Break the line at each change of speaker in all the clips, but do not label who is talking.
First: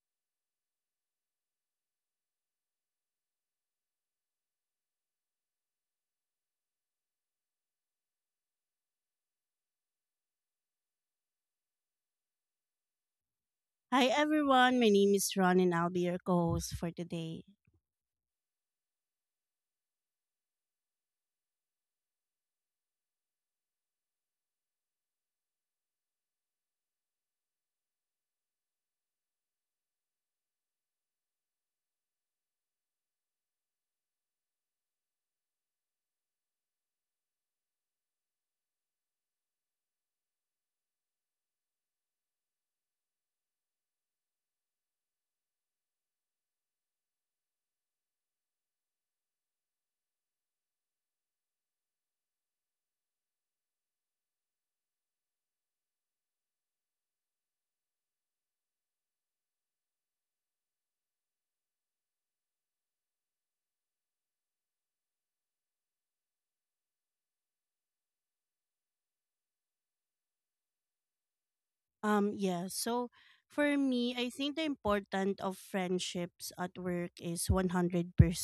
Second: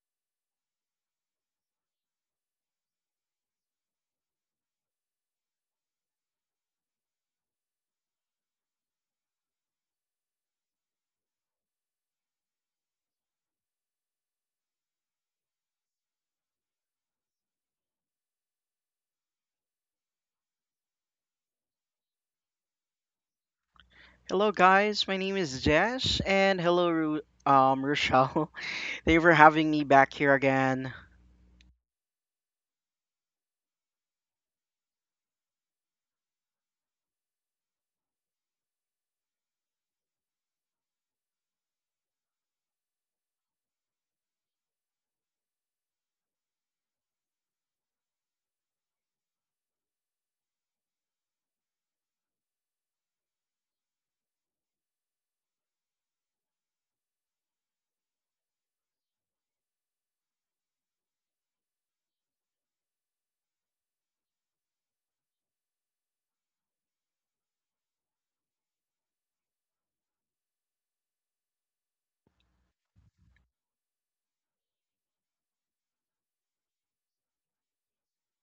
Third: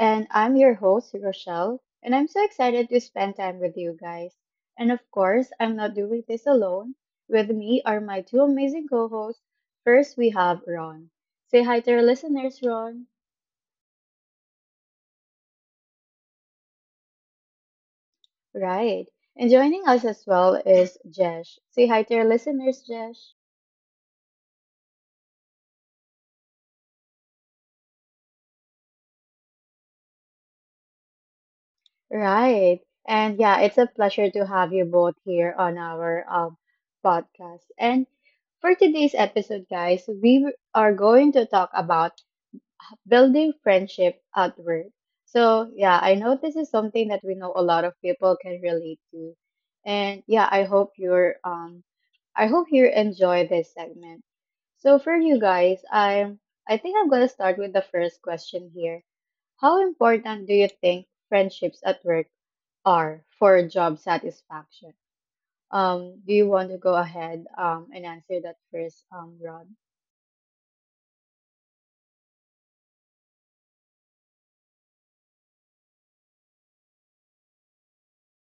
And I'm your host, Rochelle, and I'm so excited to spend time with you guys. And of course, I'm not doing this alone. With me are my two amazing co hosts. First, we have Ron. Say hi to our listeners, Ron.
Hi everyone, my name is Ron and I'll be your co host for today.
Right. And joining us as well is Jesh. Say hi to our listeners, Jesh.
Hello, guys. My name is Jess, and hello, Rochelle. Thank you for having me back here again.
Right. And yeah, it's a pleasure to have you both here on our podcast. And for today's episode, guys, are going to talk about building friendship at work. So, yeah, I know this is something that we know a lot of people can relate to. And yeah, I hope you enjoy this segment. So, for you guys, I think I'm going to start with the first question here. How important do you think friendships at work R for job satisfaction. Do you want to go ahead and answer that first, Rod?
Yeah. So for me, I think the importance of friendships at work is 100%.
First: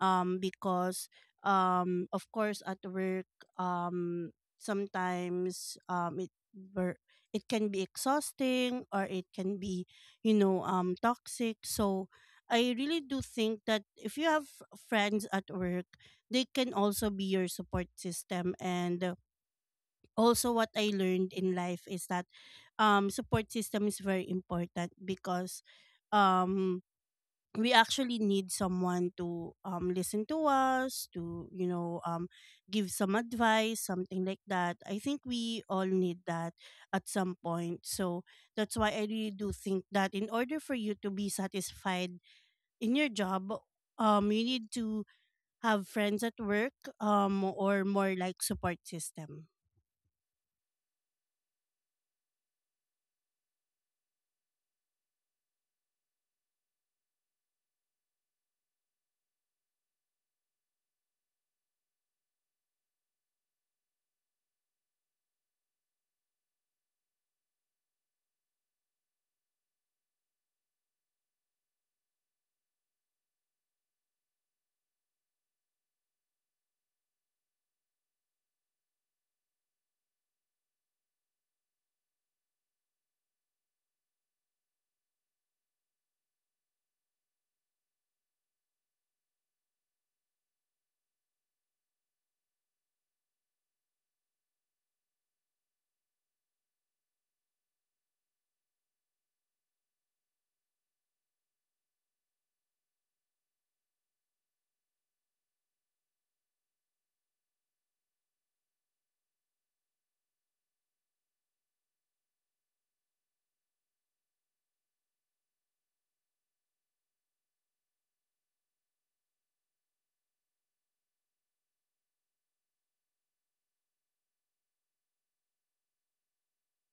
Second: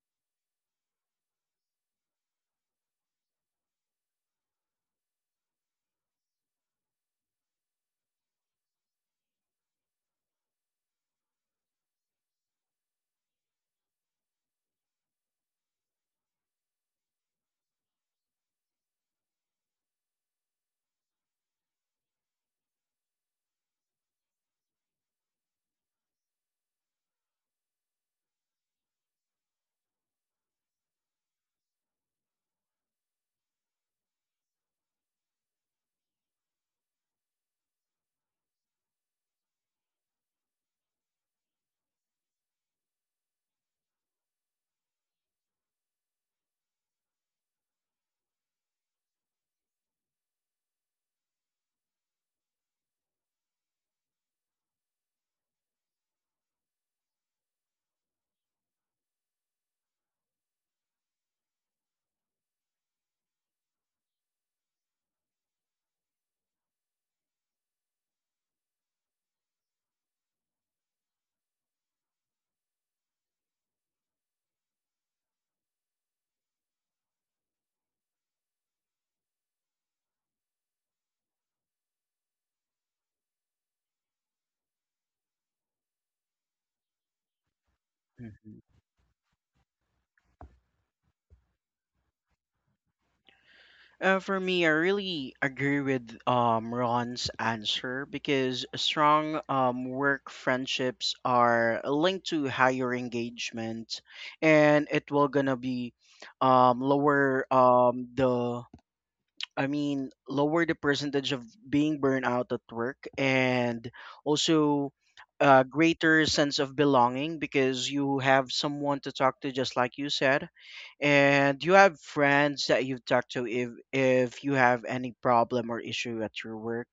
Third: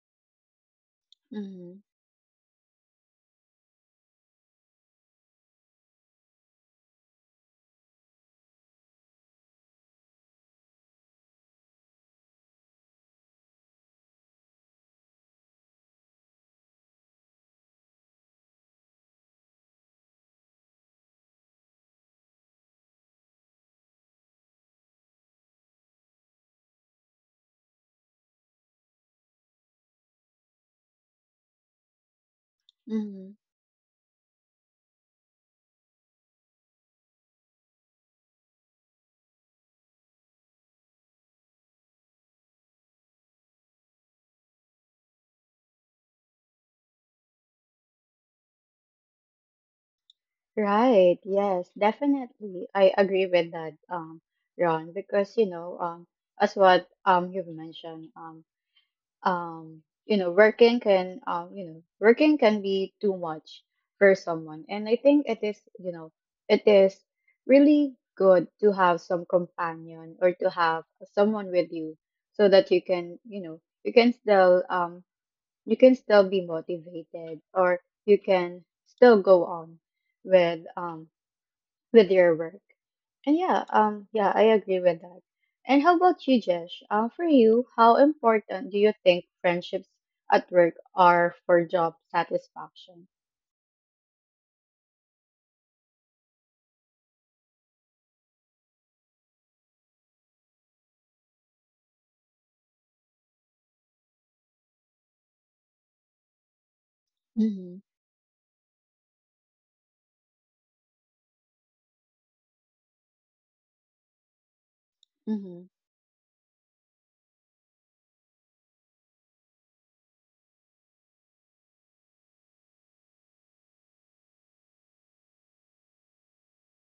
Um, because,
Mm-hmm.
of course, at work, um, sometimes, it can be exhausting or it can be, you know, toxic. So I really do think that if you have friends at work, they can also be your support system. And also what I learned in life is that support system is very important because um we actually need someone to listen to us, to give some
Mm-hmm.
advice, something like that. I think we all need that at some point. So that's why I really do think that in order for you to be satisfied in your job, you need to have friends at work, or more like support system.
Right. Yes, definitely. I agree with that, Ron, because as what you've mentioned, you know working can you know working can be too much for someone, and I think it is, you know, it is really good to have some companion or to have someone with you, so that you can, you know, you can still be motivated or you can still go on with um with your work. And yeah, yeah, I agree with that. And how about you, Jesh? For you, how
Mhm.
important do you think friendships at work are for job satisfaction?
For me, I really agree with Ron's answer because strong work friendships are linked to higher engagement, and it will gonna be lower
Mm-hmm.
the I mean, lower the percentage of being burned out at work, and also
Mm-hmm.
a greater sense of belonging because you have someone to talk to, just like you said, and you have friends that you've talked to if you have any problem or issue at your work.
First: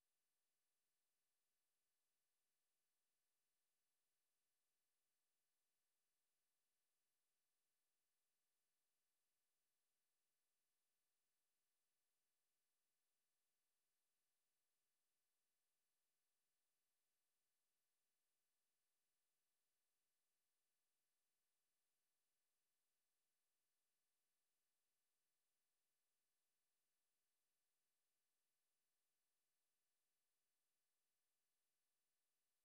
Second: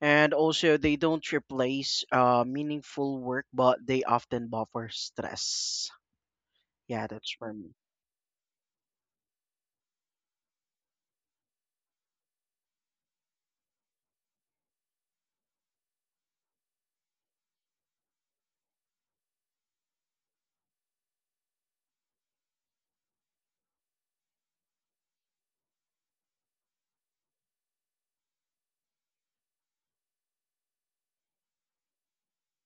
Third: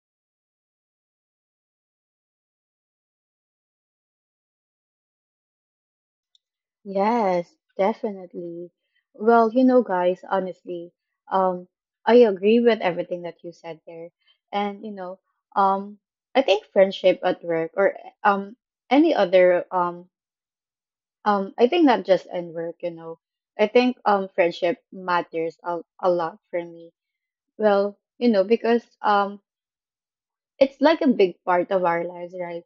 And also, they don't replace meaningful work, but they often buffer stress. Yeah, that's for
Yes,
me.
definitely. Well, you know, guys, honestly, um, I agree with everything that you said there. And you know, um, I think friendship at work or um any other I think not just in work, you know. I think friendship matters a lot for me. Well, you know, because it's like a big part of our lives, right?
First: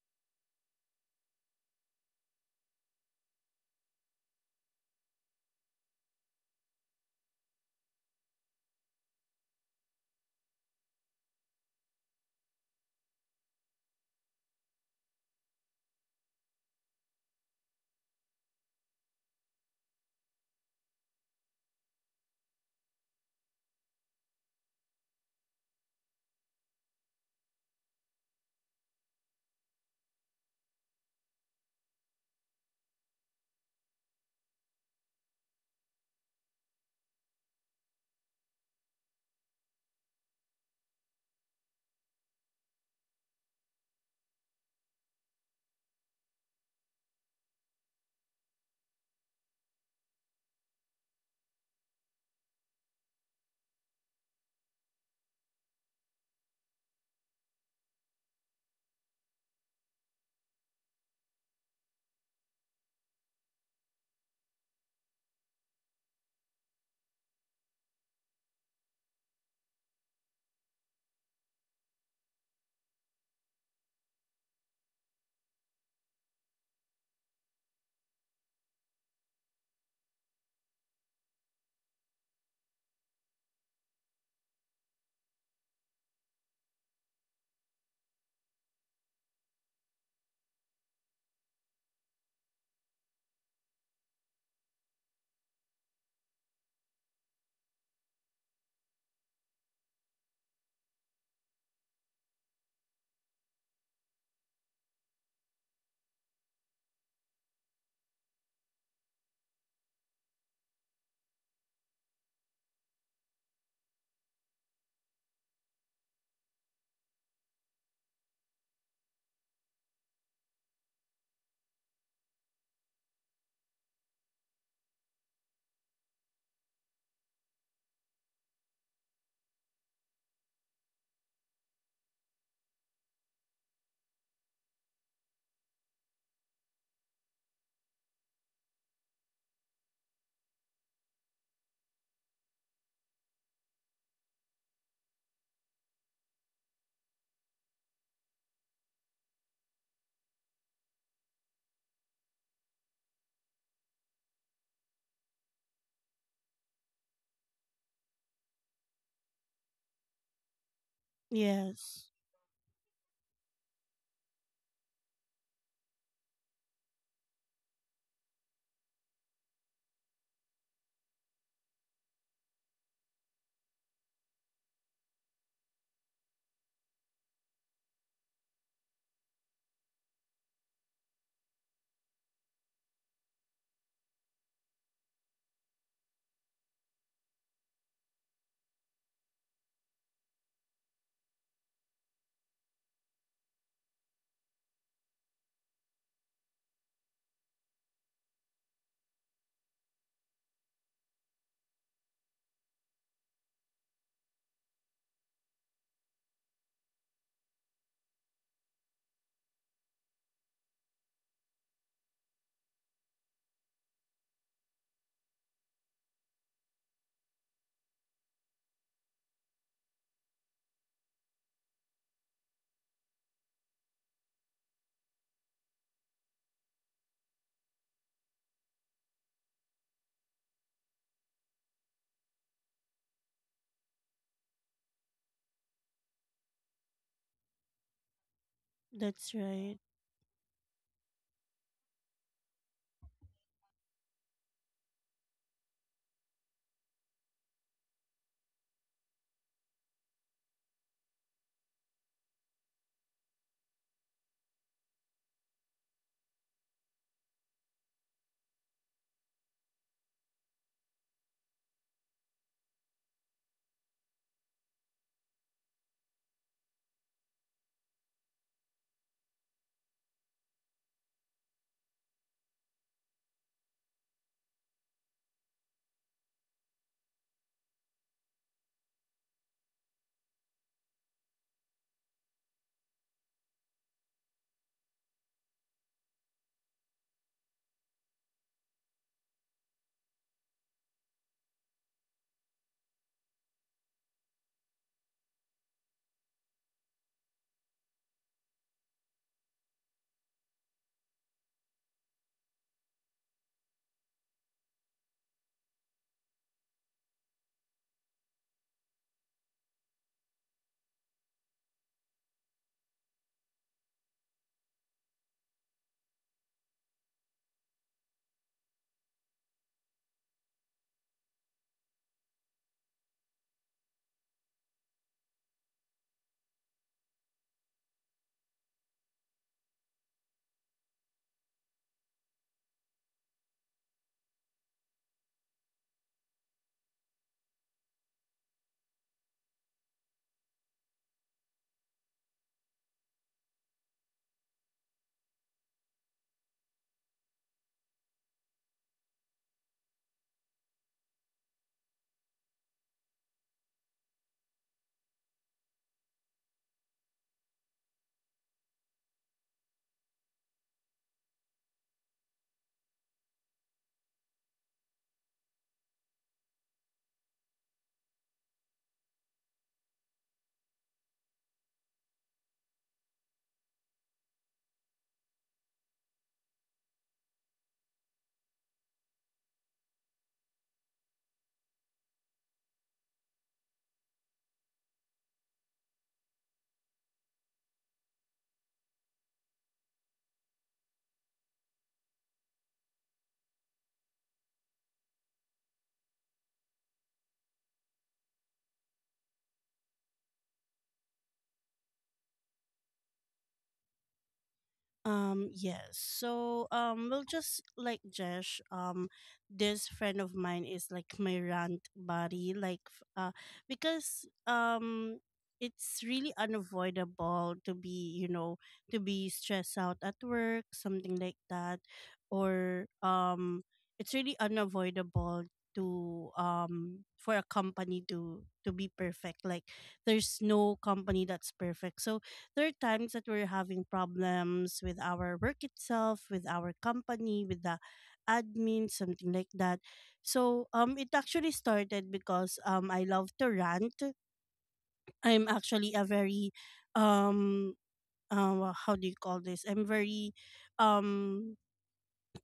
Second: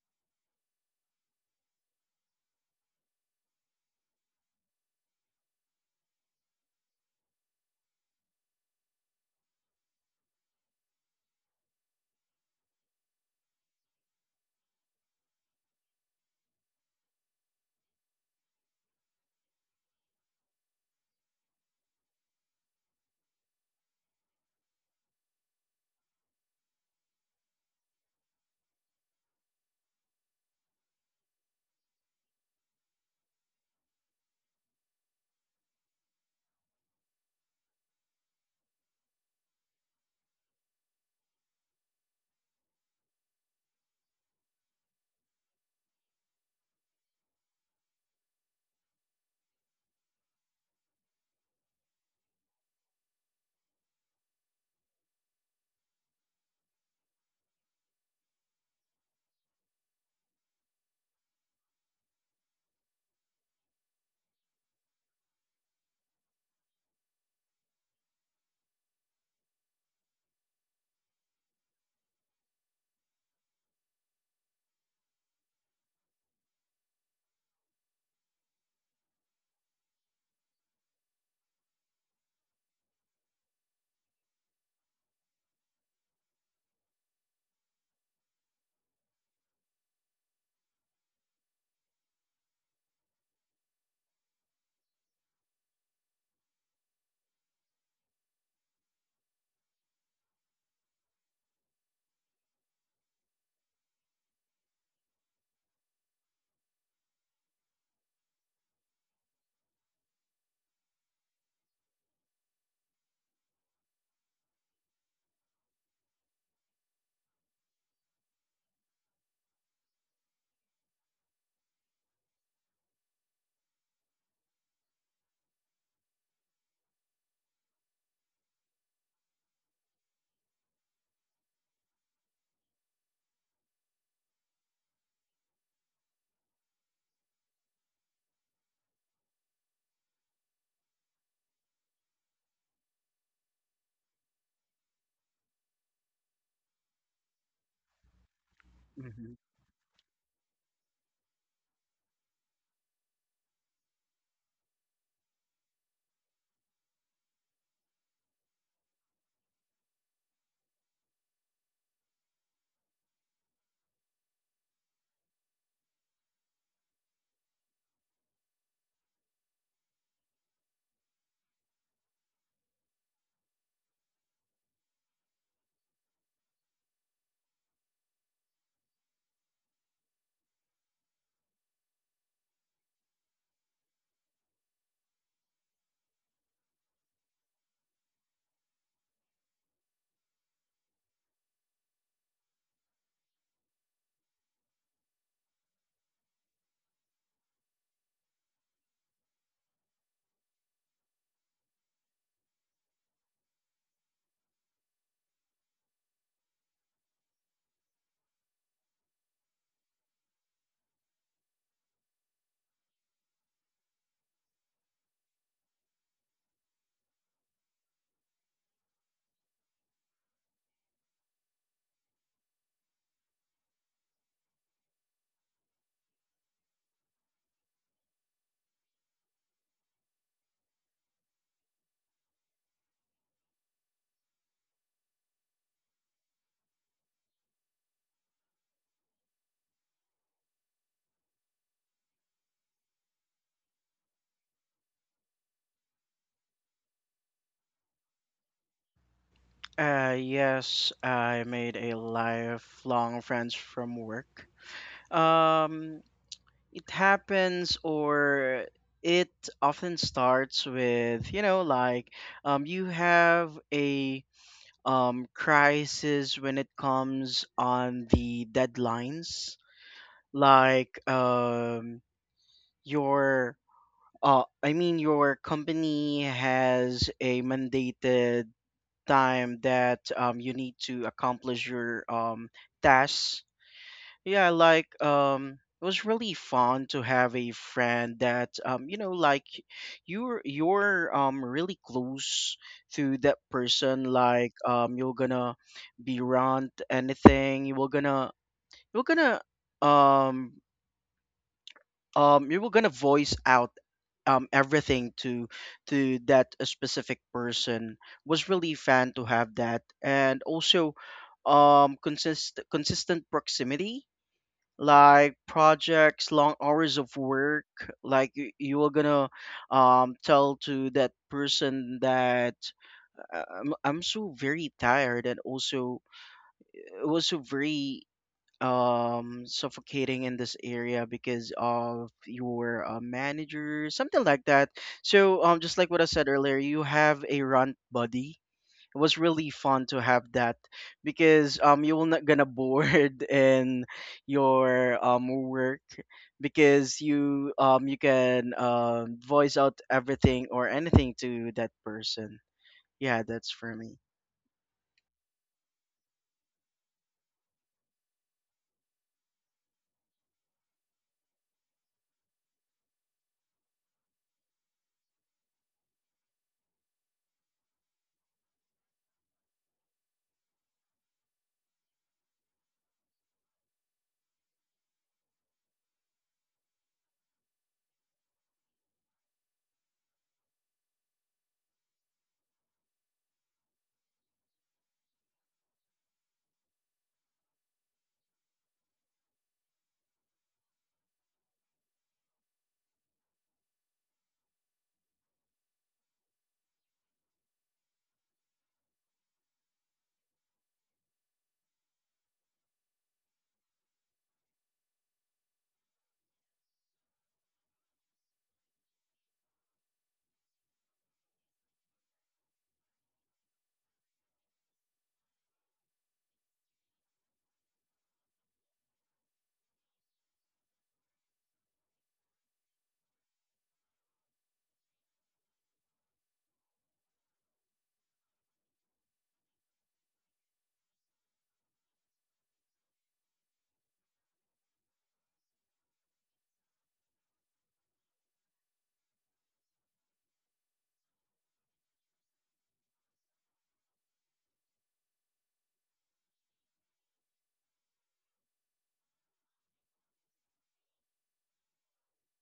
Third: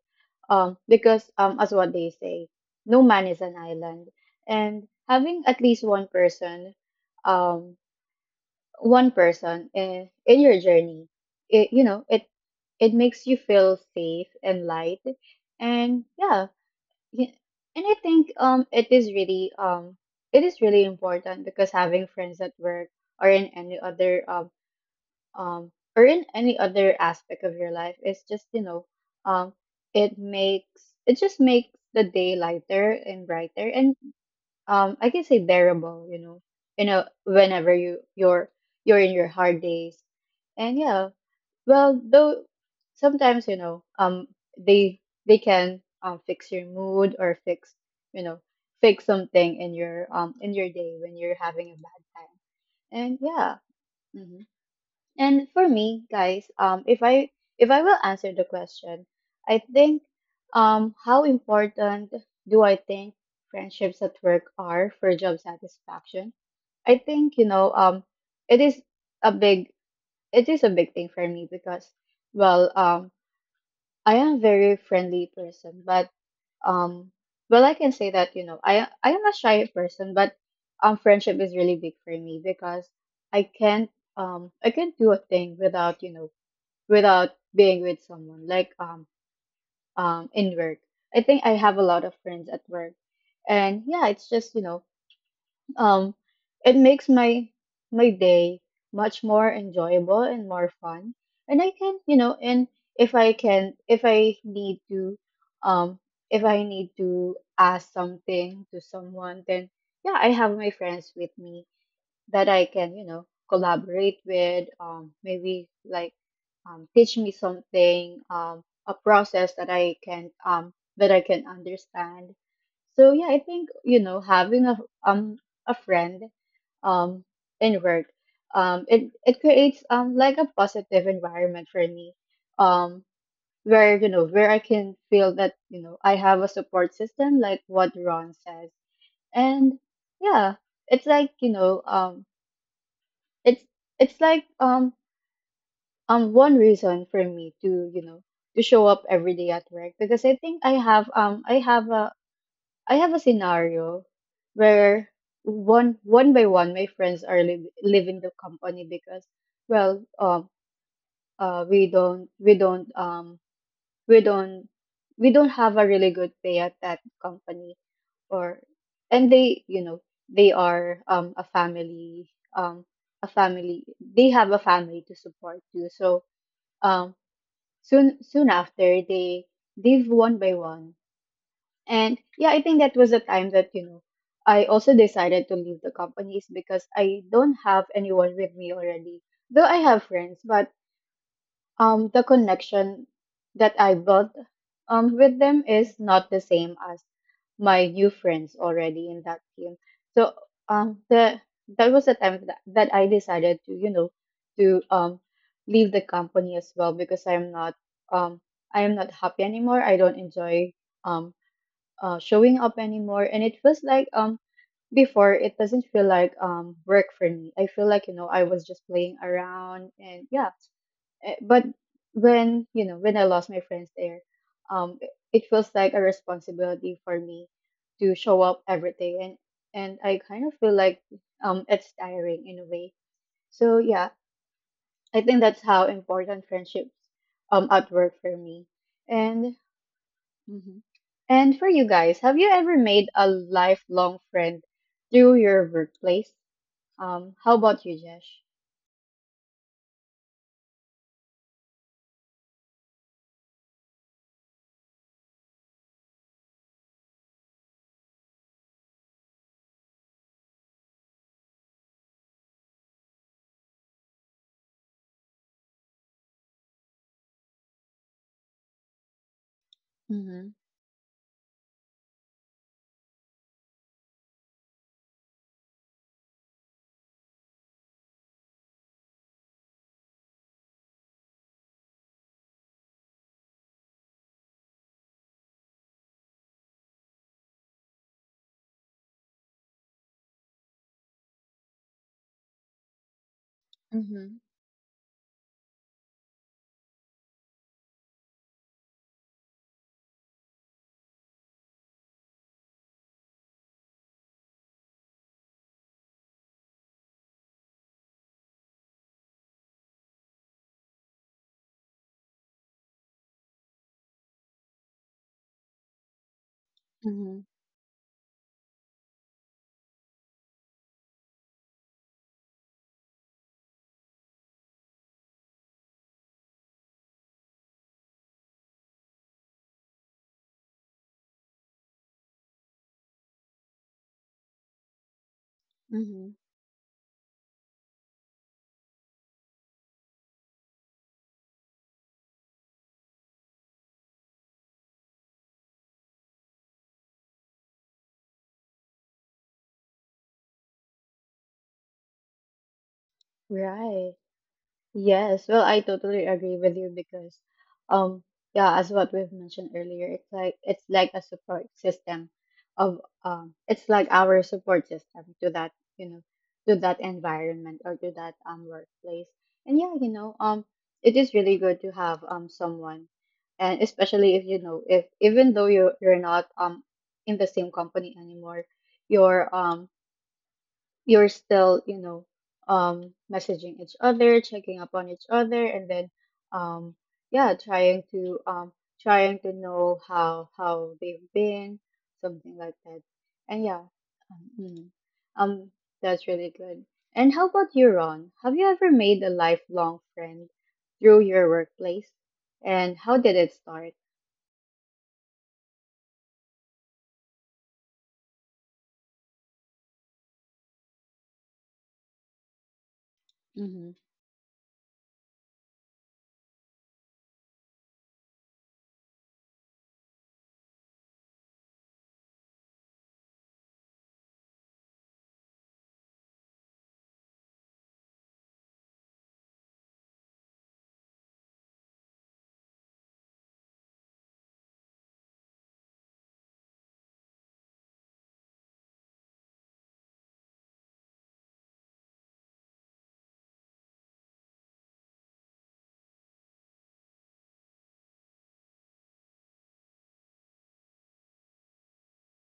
Because As what they say, no man is an island. And having at least um one person in your journey, it it makes you feel safe and light. And yeah, yeah, and I think it is really important, because having friends at work or in any other um or in any other aspect of your life is just, you know, um it makes it just makes the day lighter and brighter and I can say bearable, you know, you know whenever you're in your hard days. And yeah, well, though sometimes, you know, they they can fix your mood or fix, you know, fix something in your day when you're having a bad time. And yeah. hmm And for me, guys, if I will answer the question, I think how important do I think friendships at work are for job satisfaction? I think, you know, it is a big, it is a big thing for me, because well um I am a very friendly person, but um, well, I can say that, you know, I am a shy person, but friendship is really big for me because I can't I can't do a thing without, you know, without being with someone, like in work. I think I have a lot of friends at work, and yeah, it's just, you know, um, it makes my my day much more enjoyable and more fun. And I can, you know, and if I can, if I need to, um, if I need to ask something to someone, then yeah, I have my friends with me that I can, you know, collaborate with, maybe like teach me something, a process that I can understand. So yeah, I think, you know, having um a friend um in work, it it creates like a positive environment for me, um where, you know, where I can feel that, you know, I have a support system like what Ron says. And yeah, it's like, you know, it's it's like um one reason for me to, you know, to show up
Mm-hmm.
every day at work, because I think I have a scenario where one by one my friends are leaving the company, because well um we
Yes.
don't we don't we don't have a really good pay at that company, or, and they, you know, they are a family, um a family, they have a family to support too. So um soon after, they leave one by one. And yeah, I think that was a time that, you know, I also decided to leave the companies, because I don't have anyone with me already, though I have friends. But the connection that I built with them is not the same as my new friends already in that team. So the that was the time that, that I decided to, you know, to leave the company as well, because I'm not um, I am not happy anymore. I don't enjoy um, showing up anymore, and it feels like before it doesn't feel like work for me. I feel like, you know, I was just playing around. And yeah, eh, but when, you know, when I lost my friends there, it it feels like a responsibility for me to show up every day, and I kind of feel like it's tiring in a way. So yeah, I think that's how important friendships at work for me.
That's
And
right.
mhm. And for you guys, have you ever made a lifelong friend through your workplace? How about you, Jesh?
Yes, I made a lifelong friends from work. Um, it happens or it often starts with, you know, like you have a crisis when it comes on the deadlines,
Mm-hmm.
like your I mean, your company has a mandated time that you need to accomplish your tasks. Yeah, like it was really fun to have a friend that you know, like you're really close to that person.
Mm-hmm.
Like you're gonna be around anything. You're gonna um you were gonna voice out everything to that specific person. Was really fun to have that, and also consistent proximity, like projects, long hours of
Mm-hmm.
work, like you were gonna tell to that person that I'm so very tired, and also it was so very suffocating in this area because of your manager, something like that. So just like what I
Mm-hmm.
said earlier, you have a runt buddy. It was really fun to have that because you will not gonna bored in your work, because you can voice out everything or anything to that person. Yeah, that's for me.
Right. Yes, well, I totally agree with you, because, um, yeah, as what we've mentioned earlier, it's like, it's like a support system of it's like our support system to that, you know, to that environment or to that workplace. And yeah, you know, it is really good to have someone, and especially if, you know, if even though you're not in the same company anymore, your you're still, you know, messaging each other, checking up on each other, and then, um, yeah, trying to trying to know how they've been, something like that. And yeah, um, mm, um, that's really good. And how about you, Ron? Have you ever made a lifelong friend through your workplace? And how did it start?
Yes. So we'll Just like Jesh, this friend of mine is like my rant buddy, like,
Mm-hmm.
because it's really unavoidable to be, you know, to be stressed out at work, something like that, or it's really unavoidable to for a company to be perfect. Like there's no company that's perfect, so there are times that we're having problems with our work itself, with our company, with the admin, something like that. So it actually started because I love to rant. I'm actually a very um, how do you call this? I'm very um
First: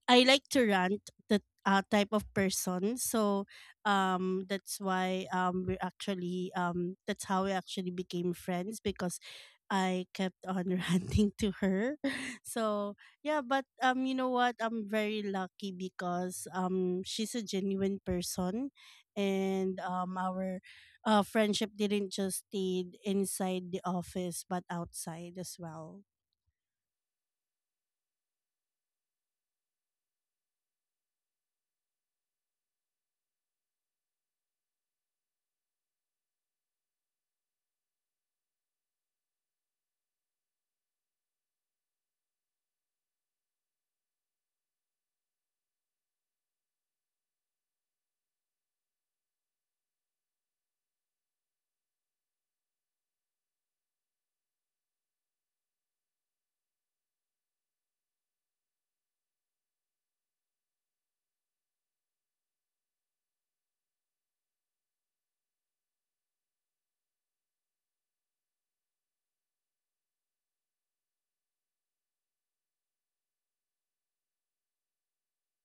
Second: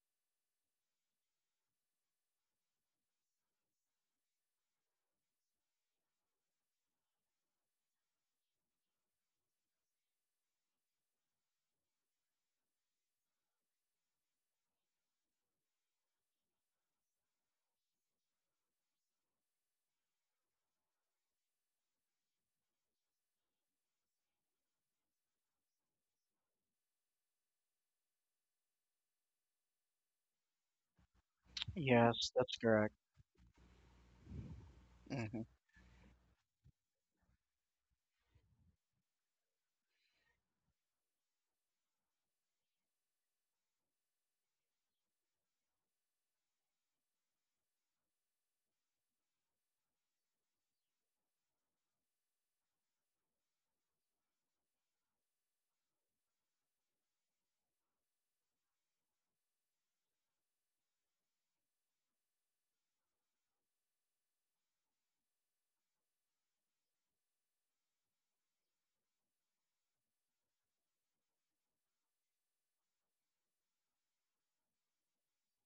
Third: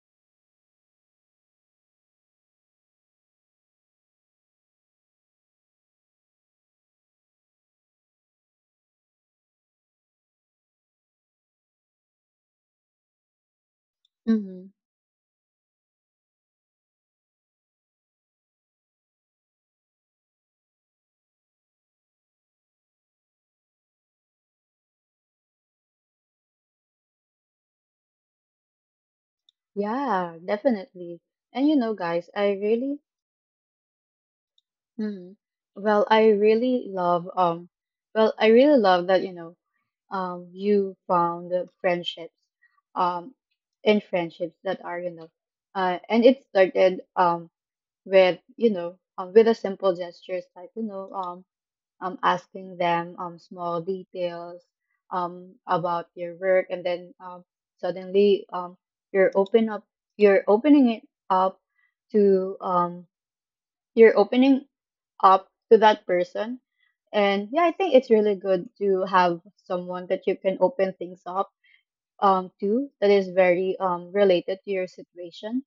I like to rant, the type of person. So that's why we actually that's how we actually became friends because I kept on ranting to her. So yeah, but you know what?
Mm-hmm.
I'm very lucky because she's a genuine person, and our friendship didn't just stay inside the office but outside as well.
Yeah, definitely. And you know, guys,
Yes,
I
that's correct.
really Mm.
Mm-hmm,
Well, I really love well, I really love that, you know, you found the friendships um in friendships that are, you know, and it started with, you know, with a simple gestures like, you know, asking them small details about your work, and then suddenly you're open up you're opening it up to you're opening up to that person. And yeah, I think it's really good to have someone that you can open things up to, that is very related to your situation.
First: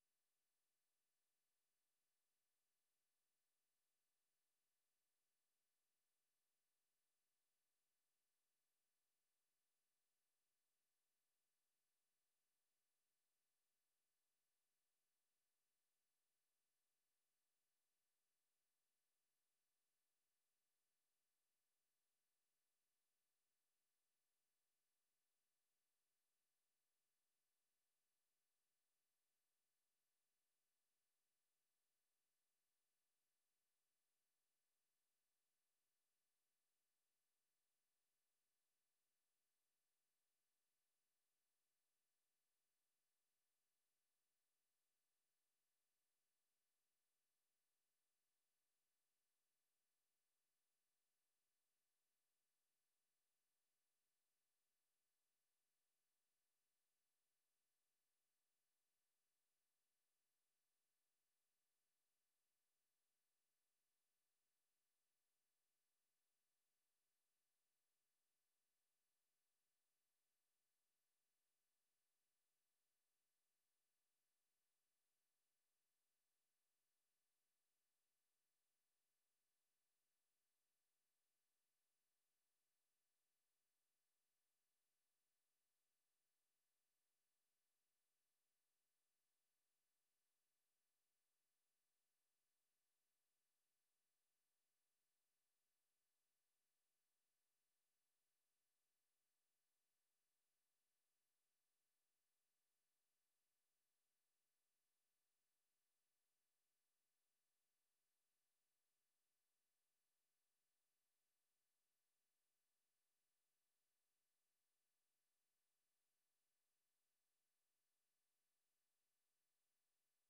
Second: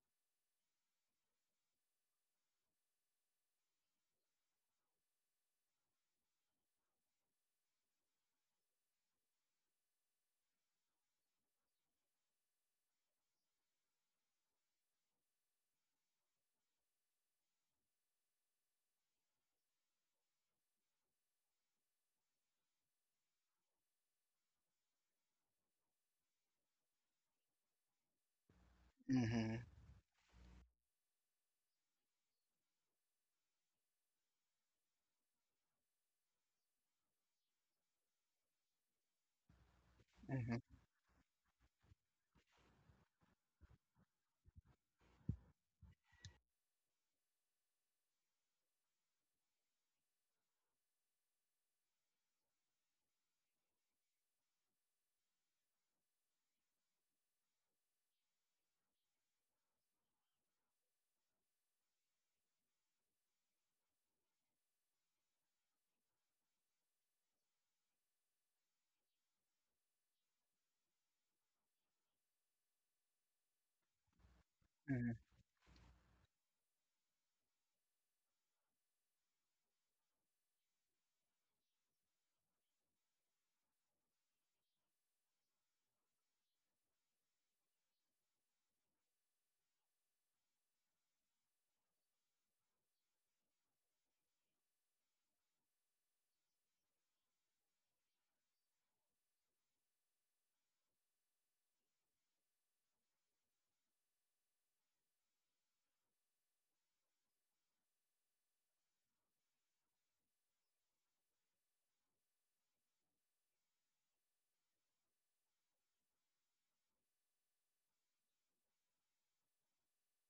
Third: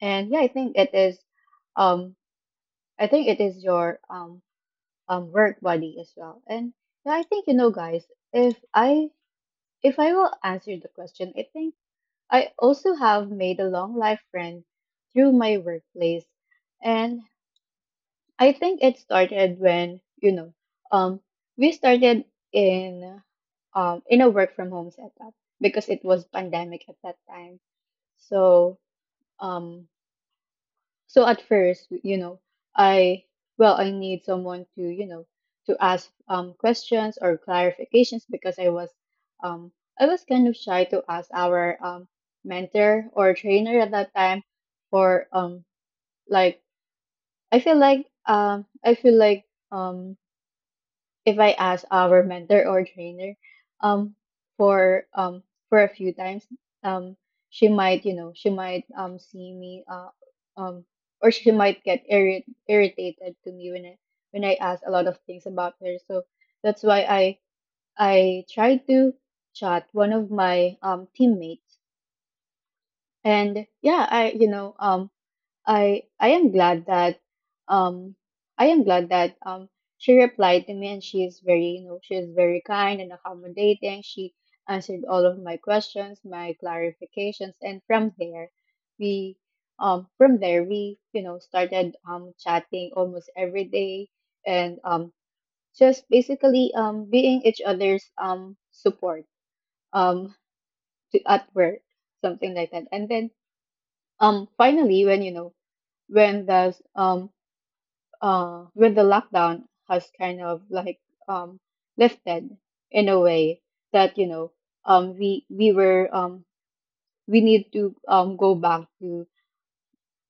And yeah, I think it is um I think it is your work buddy as well. And yeah, I think, you know, guys, if I if I will answer the question, I think I also have made a long life friend through my workplace. And I think it started when, you know, um, we started in in a work from home setup, because it was pandemic at that time. So
mm-hmm,
um so at first, you know, I I need someone to, you know, to ask questions or clarifications, because um I was kind
mm-hmm,
of shy to ask our mentor or trainer at that time for like I feel like I feel like um if I ask our mentor or trainer um for um for a few times, um she might, you know, she might see me um or she might get irritated to me when I ask a lot of things about her. So that's why I tried to chat one of my teammates. And yeah, I, you know, I am glad that um I am glad that she replied to me, and she is very, you know, she is very kind and accommodating. She answered all of my questions, my clarifications, and from there we from there we started chatting almost every day and just basically being each other's support um at work, something like that. And then finally when when the um when the lockdown has kind of like um, lifted in a way that we were we need to um, go back to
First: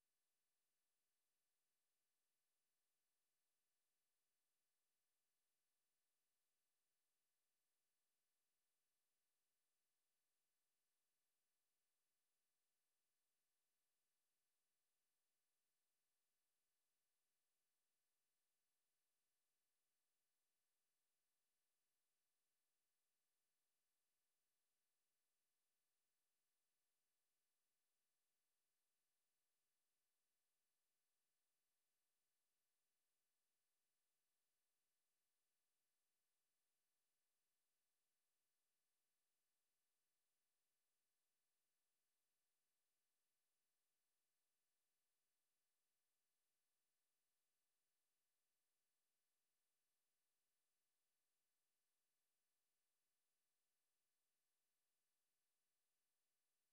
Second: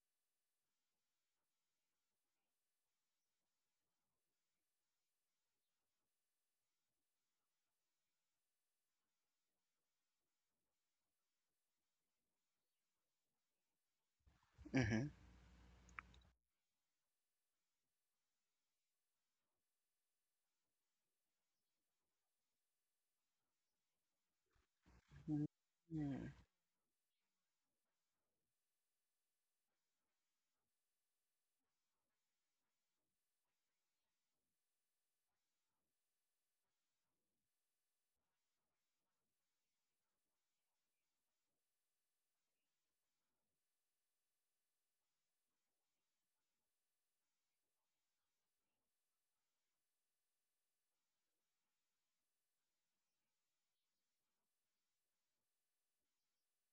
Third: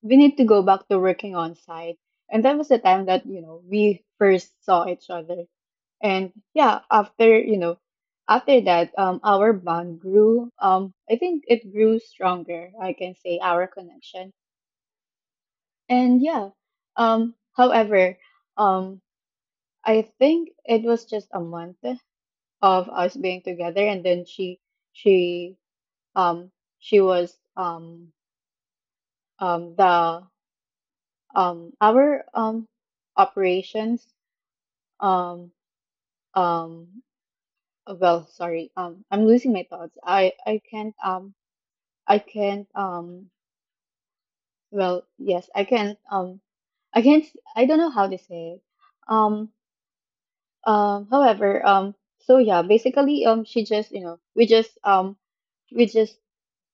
we need to go back to working on site. And that was the time that we first saw each other. And yeah, after after that, our bond grew, I think it grew stronger, I can say, our connection.
mm-hmm.
And yeah, however, um, I think it was just a month of us being together, and then she
Mm,
she
mm,
um she was the our operations— um um well, sorry, I'm losing my thoughts. I can't, I can't um well, yes, I can't, I can't. I don't know how to say it. um However, so yeah, basically, she just you know we just we just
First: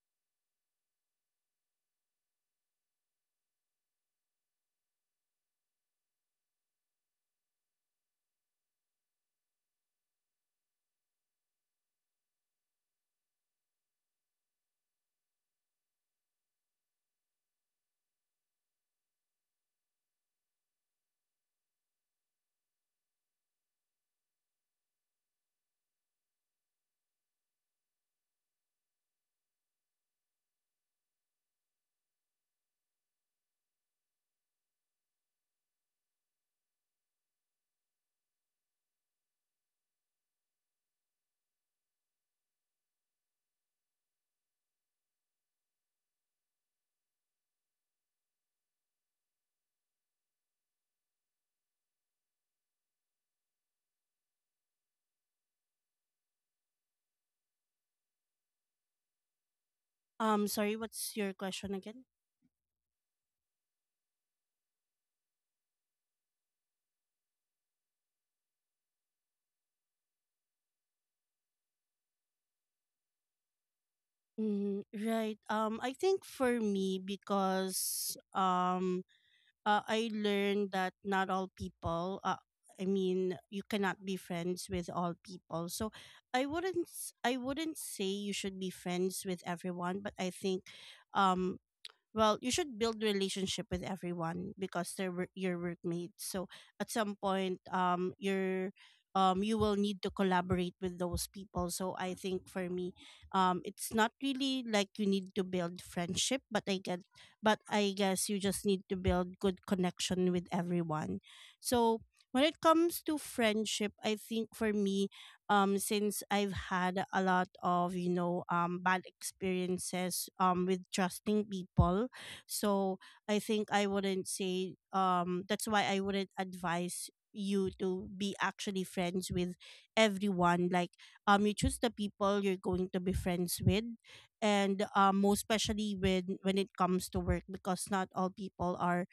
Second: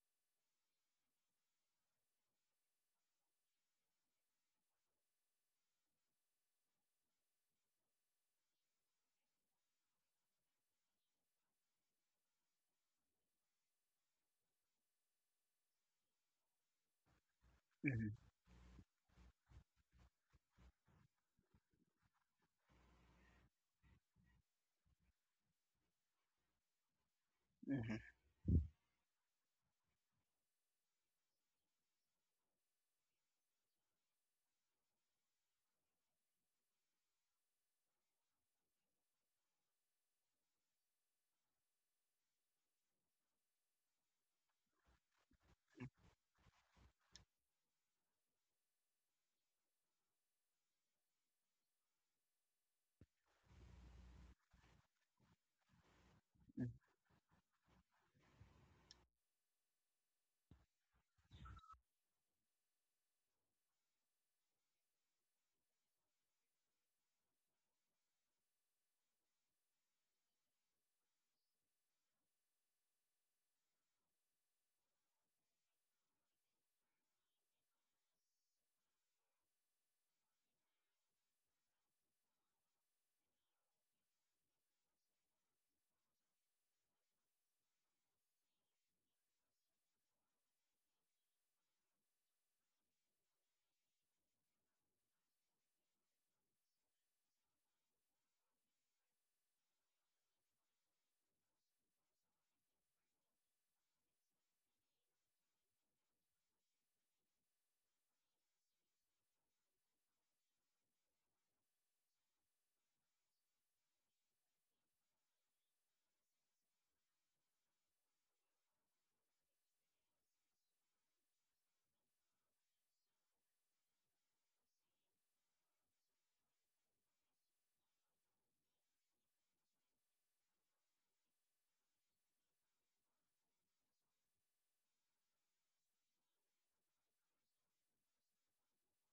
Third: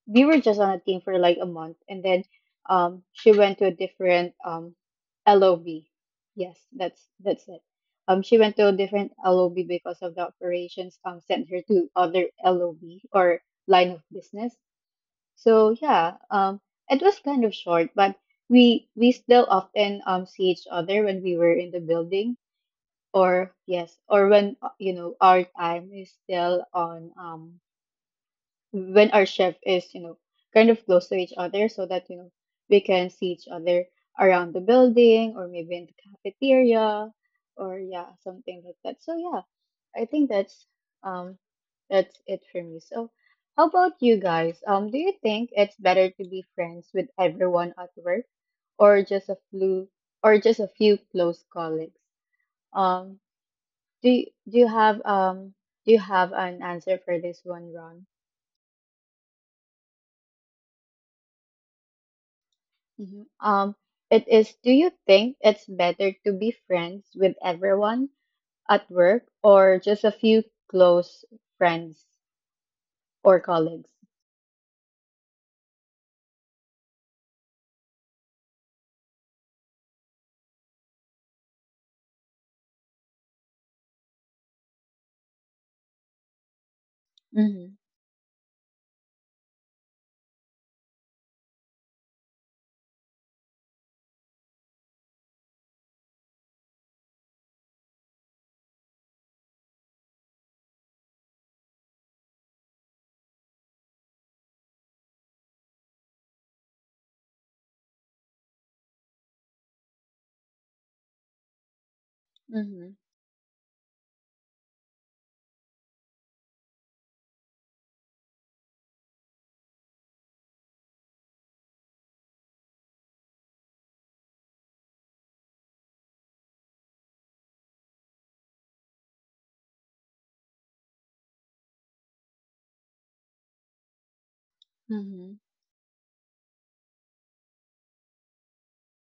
we were just on a team for like a month, and then she went to a different LOB. Yes, that's it. She went to a different LOB because of the operations sent her to other LOB, or line of business. So yeah, it was kind of short,
mhm,
but we still often see each other when we were in the building. Or yes, or when our time is still on.
mhm,
When our chef is, kind of close to each other so that, we can see each other around the building, or maybe in the cafeteria, or yeah, something like that. So yeah, I think um that's it for me. So how about you guys? Do you think it's better to be friends with everyone at work, or just a few or just a few close colleagues? Um do you, do you have um do you have an
mhm.
answer for this one, Ron?
Sorry, what's your question again?
Mhm. It is, do you think it's better to be friends with everyone at work or just a few close friends or colleagues?
Mm, right. I think for me, because I learned that not all people. I mean, you cannot be friends with all people. So, I
Mm-hmm.
wouldn't say you should be friends with everyone, but I think, um, well, you should build relationship with everyone because your workmates, so at some point you're you will need to collaborate with those people. So I think for me, it's not really like you need to build friendship, but I get but I guess you just need to build good connection with everyone. So when it
Mm-hmm.
comes to friendship, I think for me, since I've had a lot of, you know, bad experiences with trusting people, so I think I wouldn't say that's why I wouldn't advise you to be actually friends with everyone. Like you choose the people you're going to be friends with, and
Mm-hmm.
most especially when it comes to work, because not all people are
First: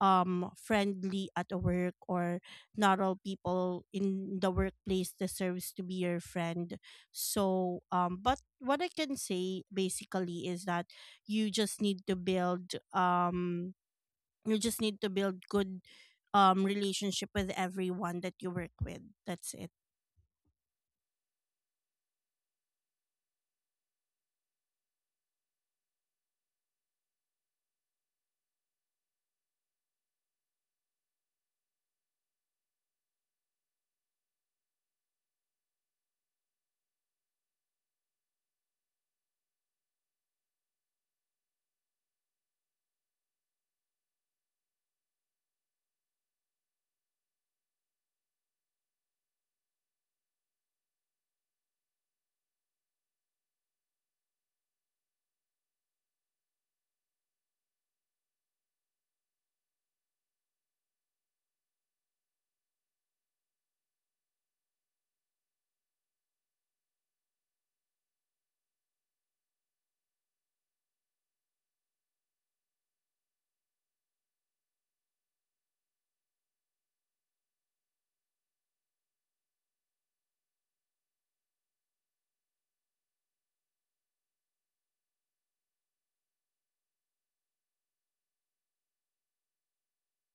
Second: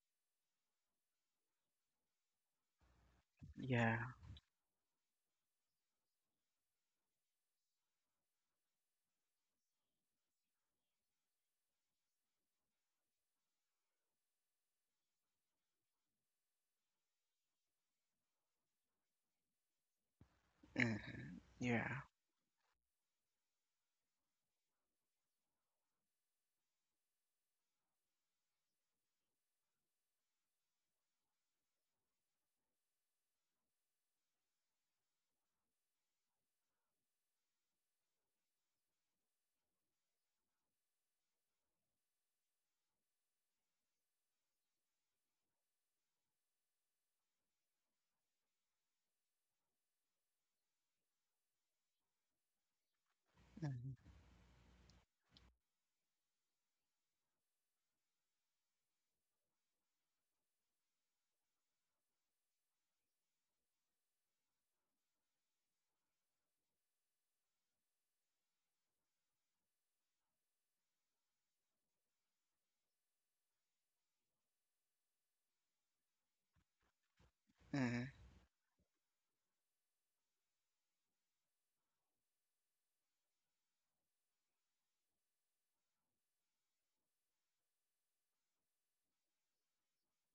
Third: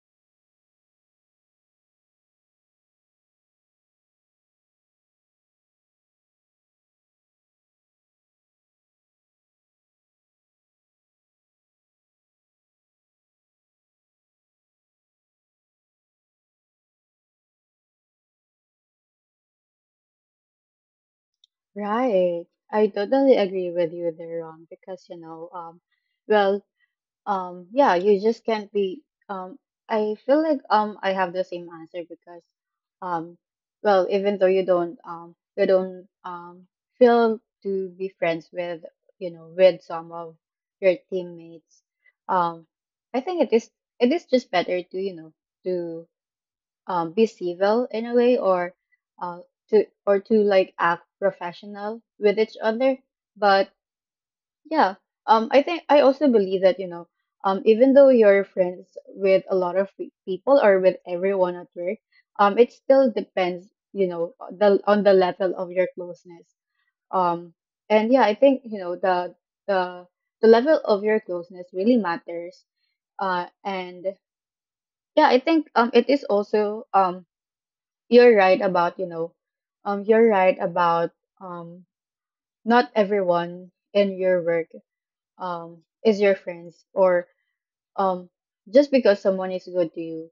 friendly at work, or not all people
Yeah.
in the workplace deserves to be your friend. So but what I can say basically is that you just need to build good relationship with everyone that you work with. That's it.
Mhm. Yeah.
Right. I totally agree with you there, Ron, because well, yeah, you just can't be. Um, I feel like I have the same answer, because um well, even though you don't feel to be friends with with some of your teammates, um I think it is, it is just better to to be civil in a way, or uh to, like, act professional with each other. But
Mhm,
yeah. I think I also believe that, even though you're friends with a lot of pe- people, or with everyone at work, it still depends, on the level of your closeness. Um, and yeah, I think, the the level of your closeness really matters. And yeah, I think it is also
mhm,
you're right about, you're right about um not everyone in your work um is your friends. Or um just because someone is good to you,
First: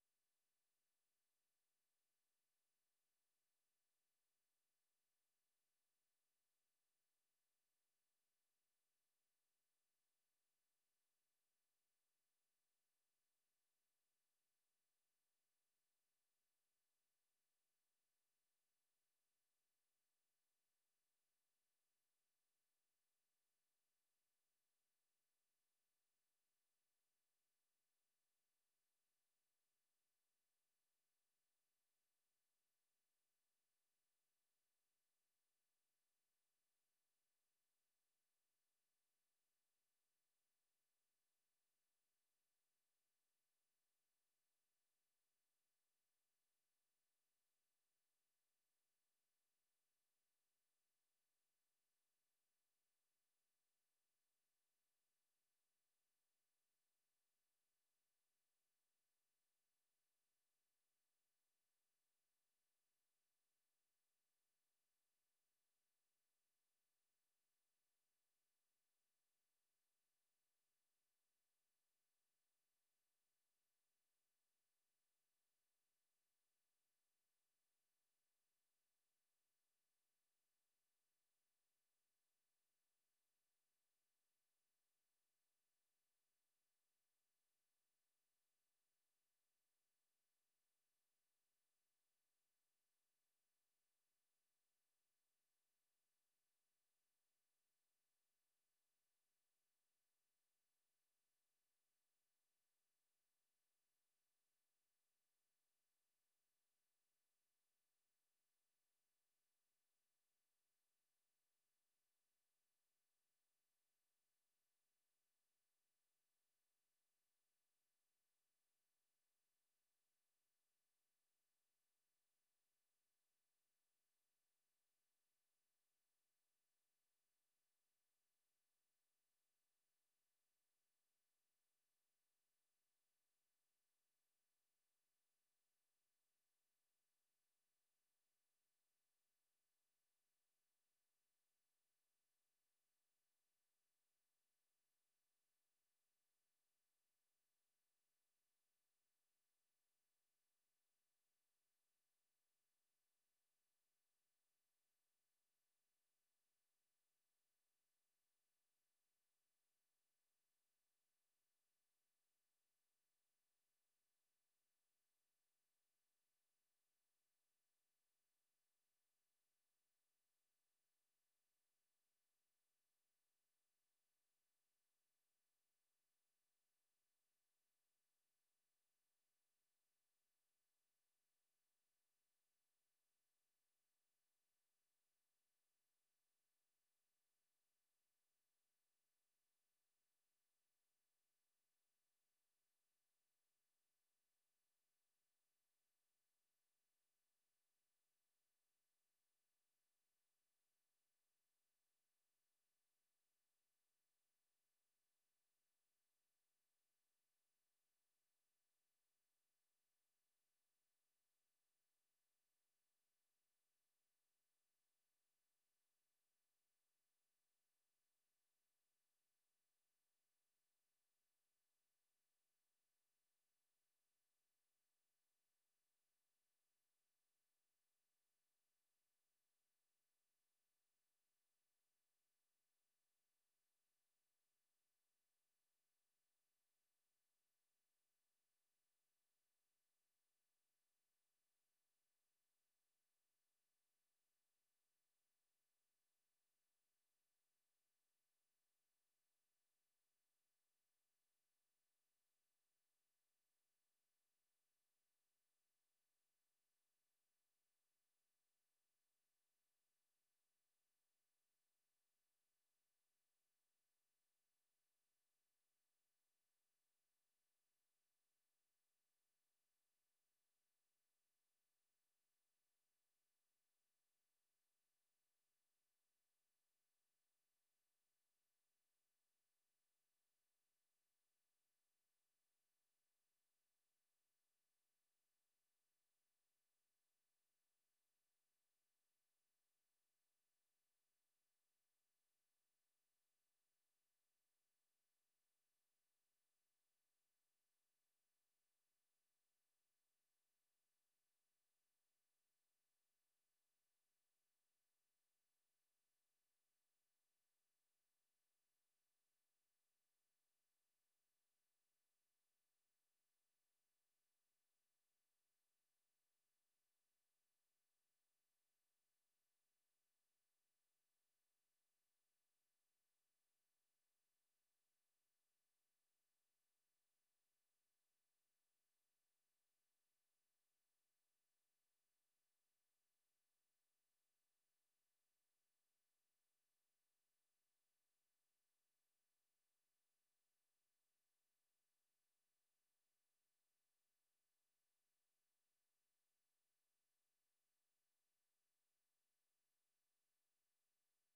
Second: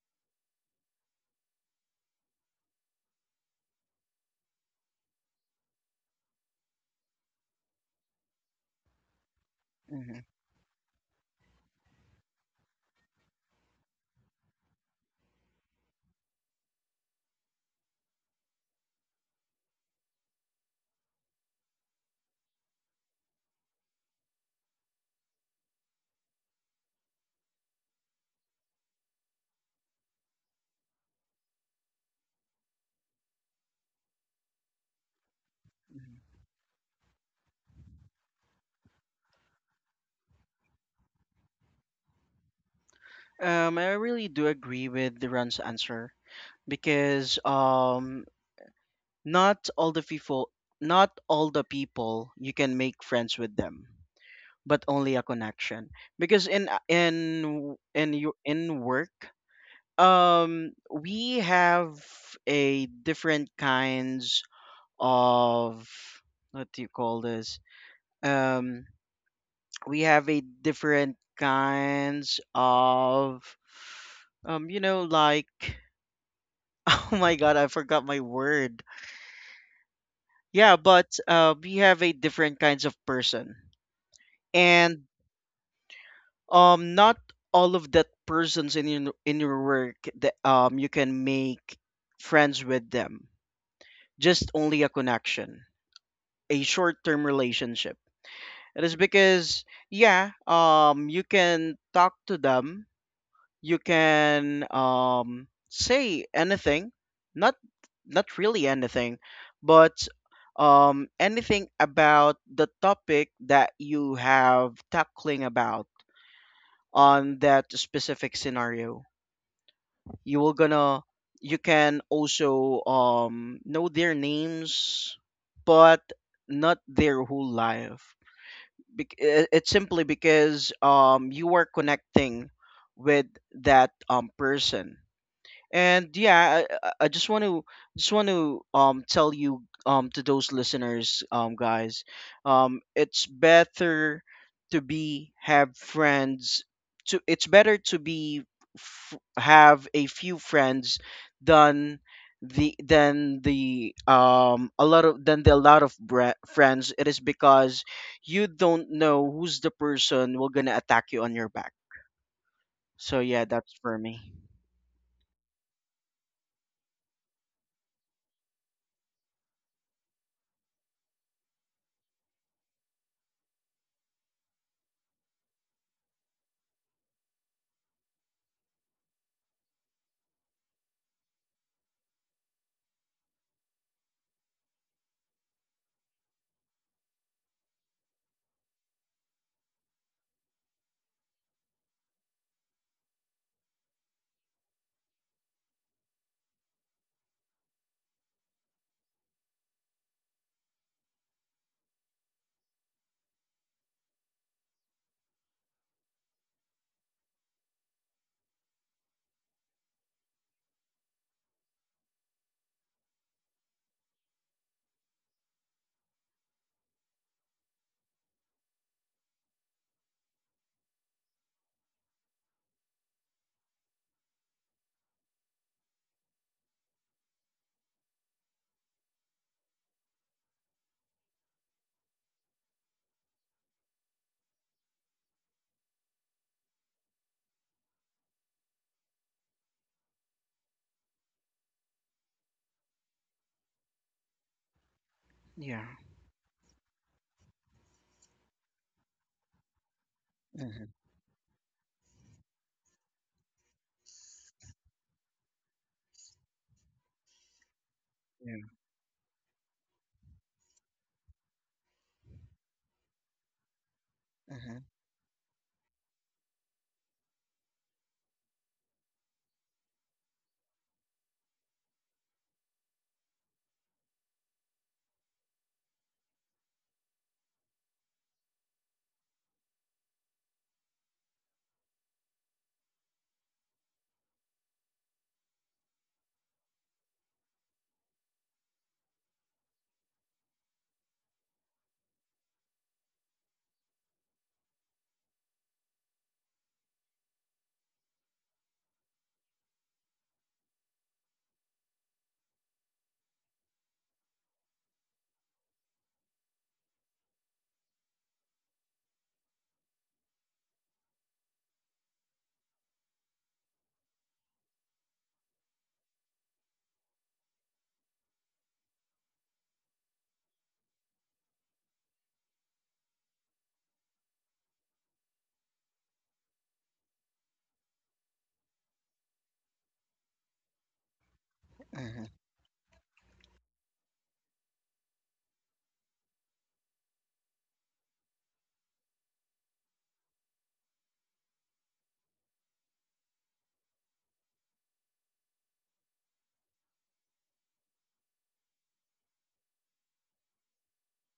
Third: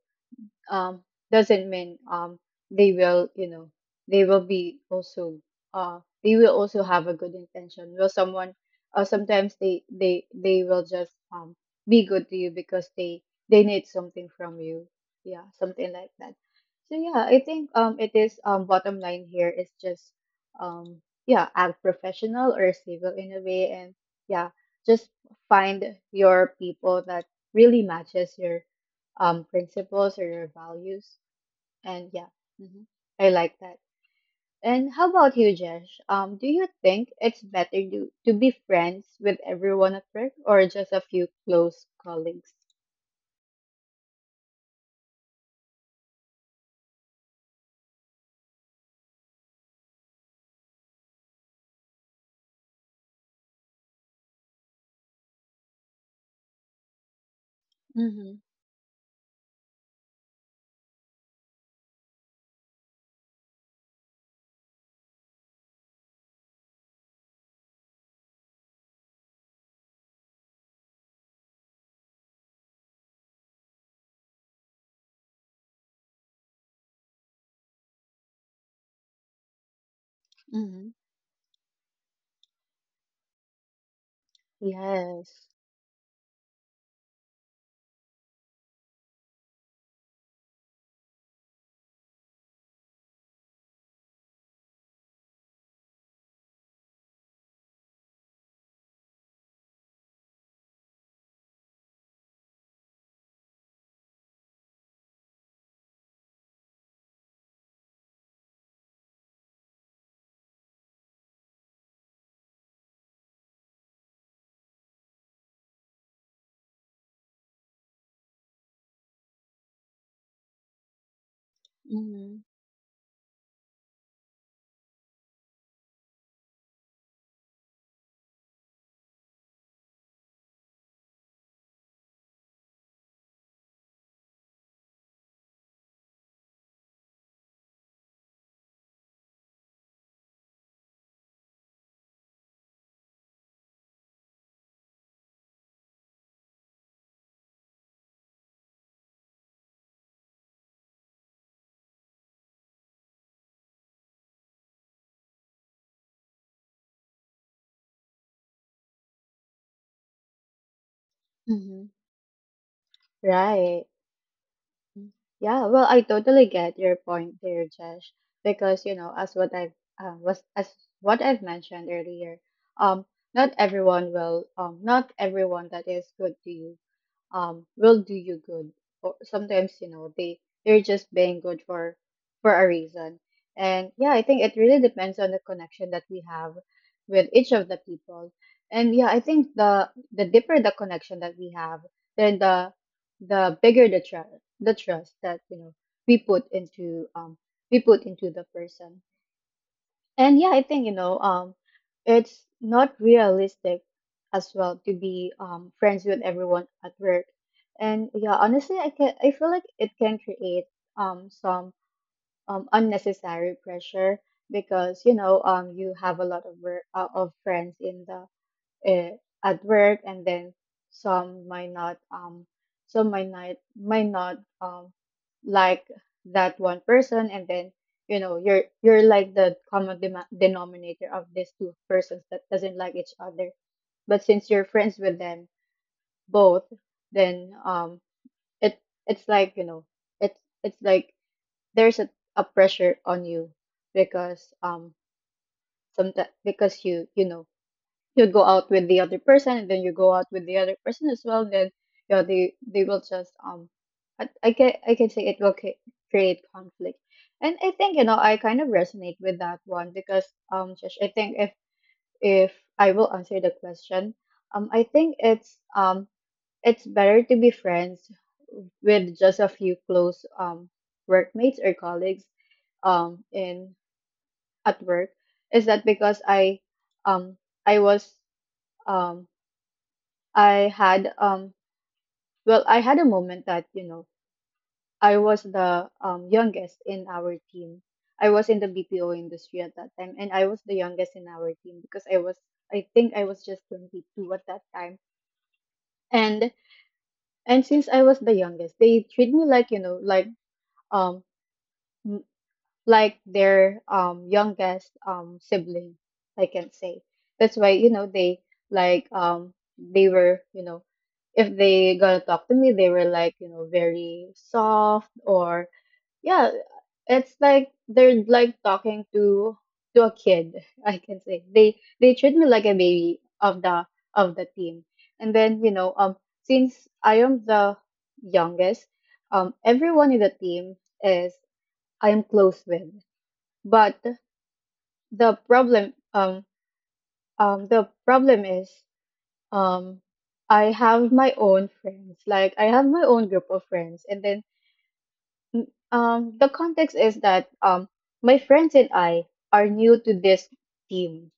um, doesn't mean they will, they will be also, they will also have a good intention. Will someone, sometimes they
mhm,
they they will just, be good to you because they need something from you. Yeah, something like that. So yeah, I think it is, bottom line here is just, um yeah, act professional or civil in a way. And yeah, just find your people that really matches your principles or your values. And yeah. Hmm. I like that. And how about you, Jesh?
mhm.
Do you think it's better to be friends with everyone at work, or just a few close colleagues?
I really do agree with Duran's answer because not all the people, not all the people, you can make friends with them, but only a connection. Because in in in
Mm-hmm.
your in work, we have a different kinds of what do you call this? Um, we have a different kinds of you know, like oh my god, I forgot my word. Yeah,
Mm-hmm.
but we have a different kinds of person. And
Yes.
Not all of that persons in your work that you can make friends with them, just only a connection, a short-term relationship. It is because, yeah, you can talk to them, you can say anything, not not really anything, but anything about the topic that you have tackling about on that specific scenario. You will gonna You can
Mm-hmm.
also know their names, but not their whole life. It's simply because you are connecting with that person. And yeah, I just want to tell you to those listeners guys, it's better to be have friends to it's better to have a few friends than than the a lot of than the lot of friends. It is because you don't know who's the person who gonna attack you on your back.
Mm-hmm.
So yeah, that's
Right.
for me.
Mm. Yeah, well, I totally get your point there, Jesh, because as what I've was as what I've mentioned earlier, um not everyone that is good to you will do you good. Or sometimes, they they're just being good for a reason. And yeah, I think it really depends on the connection that we have with each of the people. And yeah, I think the deeper the connection that we have, then the bigger the trust, the trust that, we put into, we put into the person. And yeah, I think, it's not realistic as well to be, friends with everyone at work. And yeah, honestly, I feel like it can create some unnecessary pressure because, you have a lot of work, of friends in the uh, at work, and then some might not might not like that one person, and then you're like the common dem- denominator of these two persons that doesn't like each other, but since you're friends with them both, then it it's like, it's it's like there's a pressure on you because,
Yeah.
sometimes, because you go out with the other person, and then you go out with the other
Mhm.
person as well. Then yeah, they will just, I can say it will ca- create conflict. And I think, I kind of resonate with that one because, Josh, I think if if I will answer the question,
Yeah.
I think it's better to be friends with just a few close workmates or colleagues in at work. Is that because um i was um I had well, I had a moment that, I was the youngest in our team. I was in the BPO industry at that time, and I was the youngest in our team because I think I was just 22 at that time. And since I was the youngest, they treat me like, like, um like their youngest sibling, I can say. That's why, they, like, they were, if they gonna talk to me, they were like, very soft. Or yeah, it's like they're like talking to a kid. I can say they treat me like a baby of the, of the team. And then, since I am the youngest, everyone in the team is I am
Mhm,
close with. But the problem, the problem is, um I have my own friends, like, I have my own group of friends. And then the context is that, my friends and I are new to this team.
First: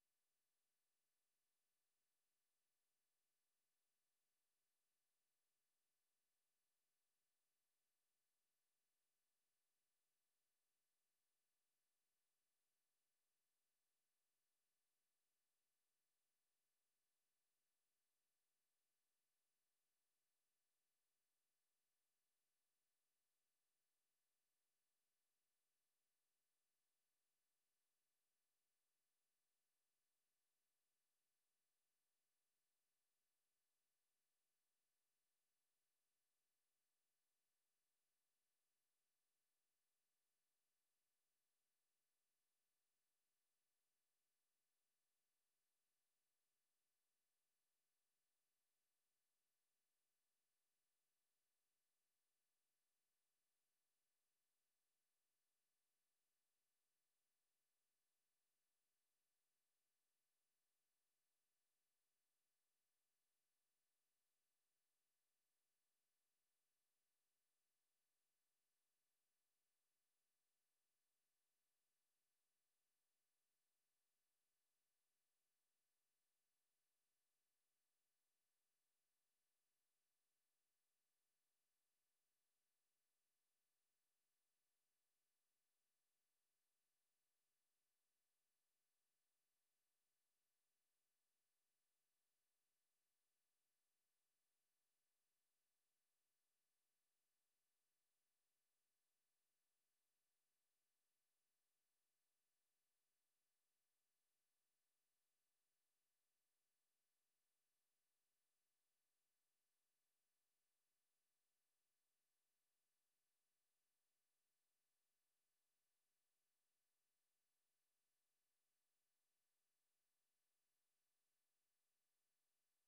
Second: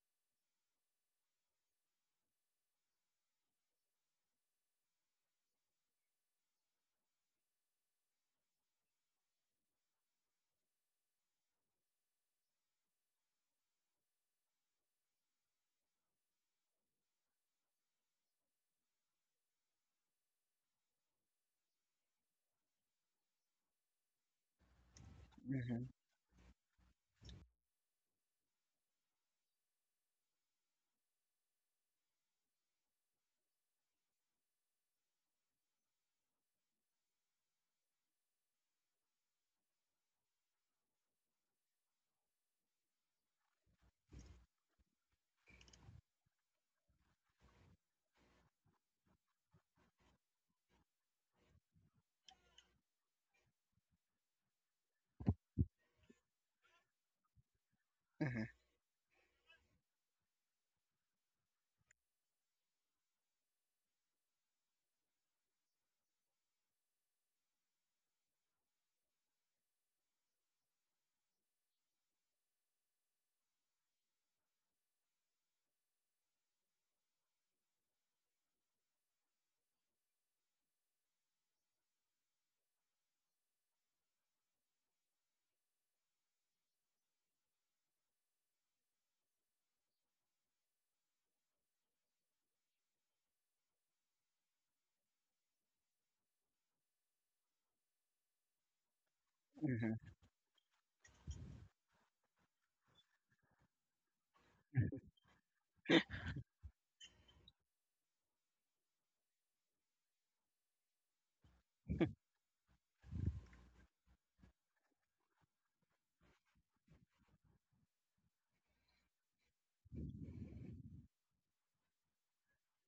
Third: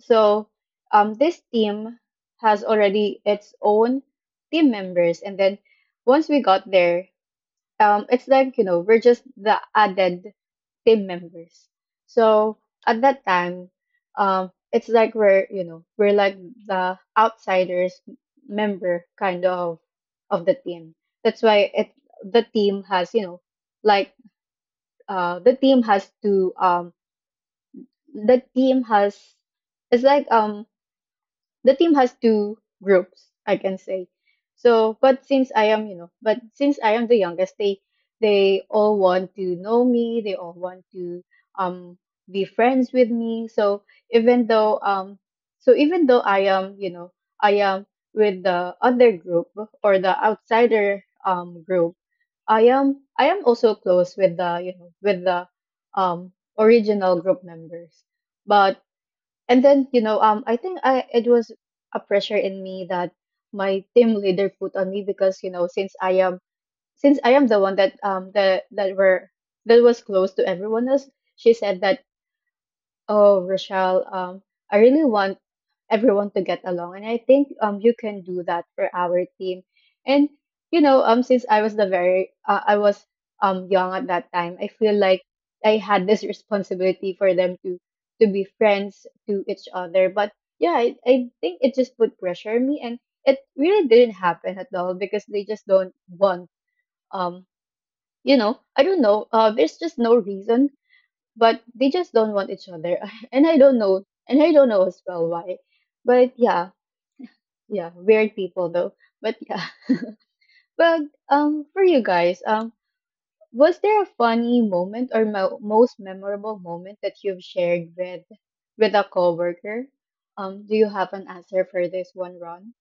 So this team has already its own team members. And then once we got there, it's like, we're just the added team members. So at that time, it's like we're, we're like the outsiders member kind of the team. That's why it, the team has, like, the team
mhm,
has to the team has it's like, the team has two groups, I can say. So but since I am, but since I am the youngest, they all want to know me, they all want to um be friends with me. So even though so even though I am, I am with the other group or the outsider group, I am, I am also close with the, with the um original group members.
mhm,
But and then, I think I it was a pressure in me that my team leader put on me because, since I am, since I am the one that that were, that was close to everyone else, she said that, "Oh, Rochelle, I really want everyone to get along, and I think you can do that for our team." And, since I was the very, I was young at that time, I feel like I had this responsibility for them to be friends to each other. But yeah, I think it just put pressure on me, and it really didn't happen at all because they just don't want, um I don't know, there's just
mhm.
no reason. But they just don't want each other. And I don't know, and I don't know as well why, but yeah. Yeah, weird people though. But yeah. But for you guys, was there a funny moment, or mo- most memorable moment, that you've shared with a coworker? Do you have an answer for this one, Ron?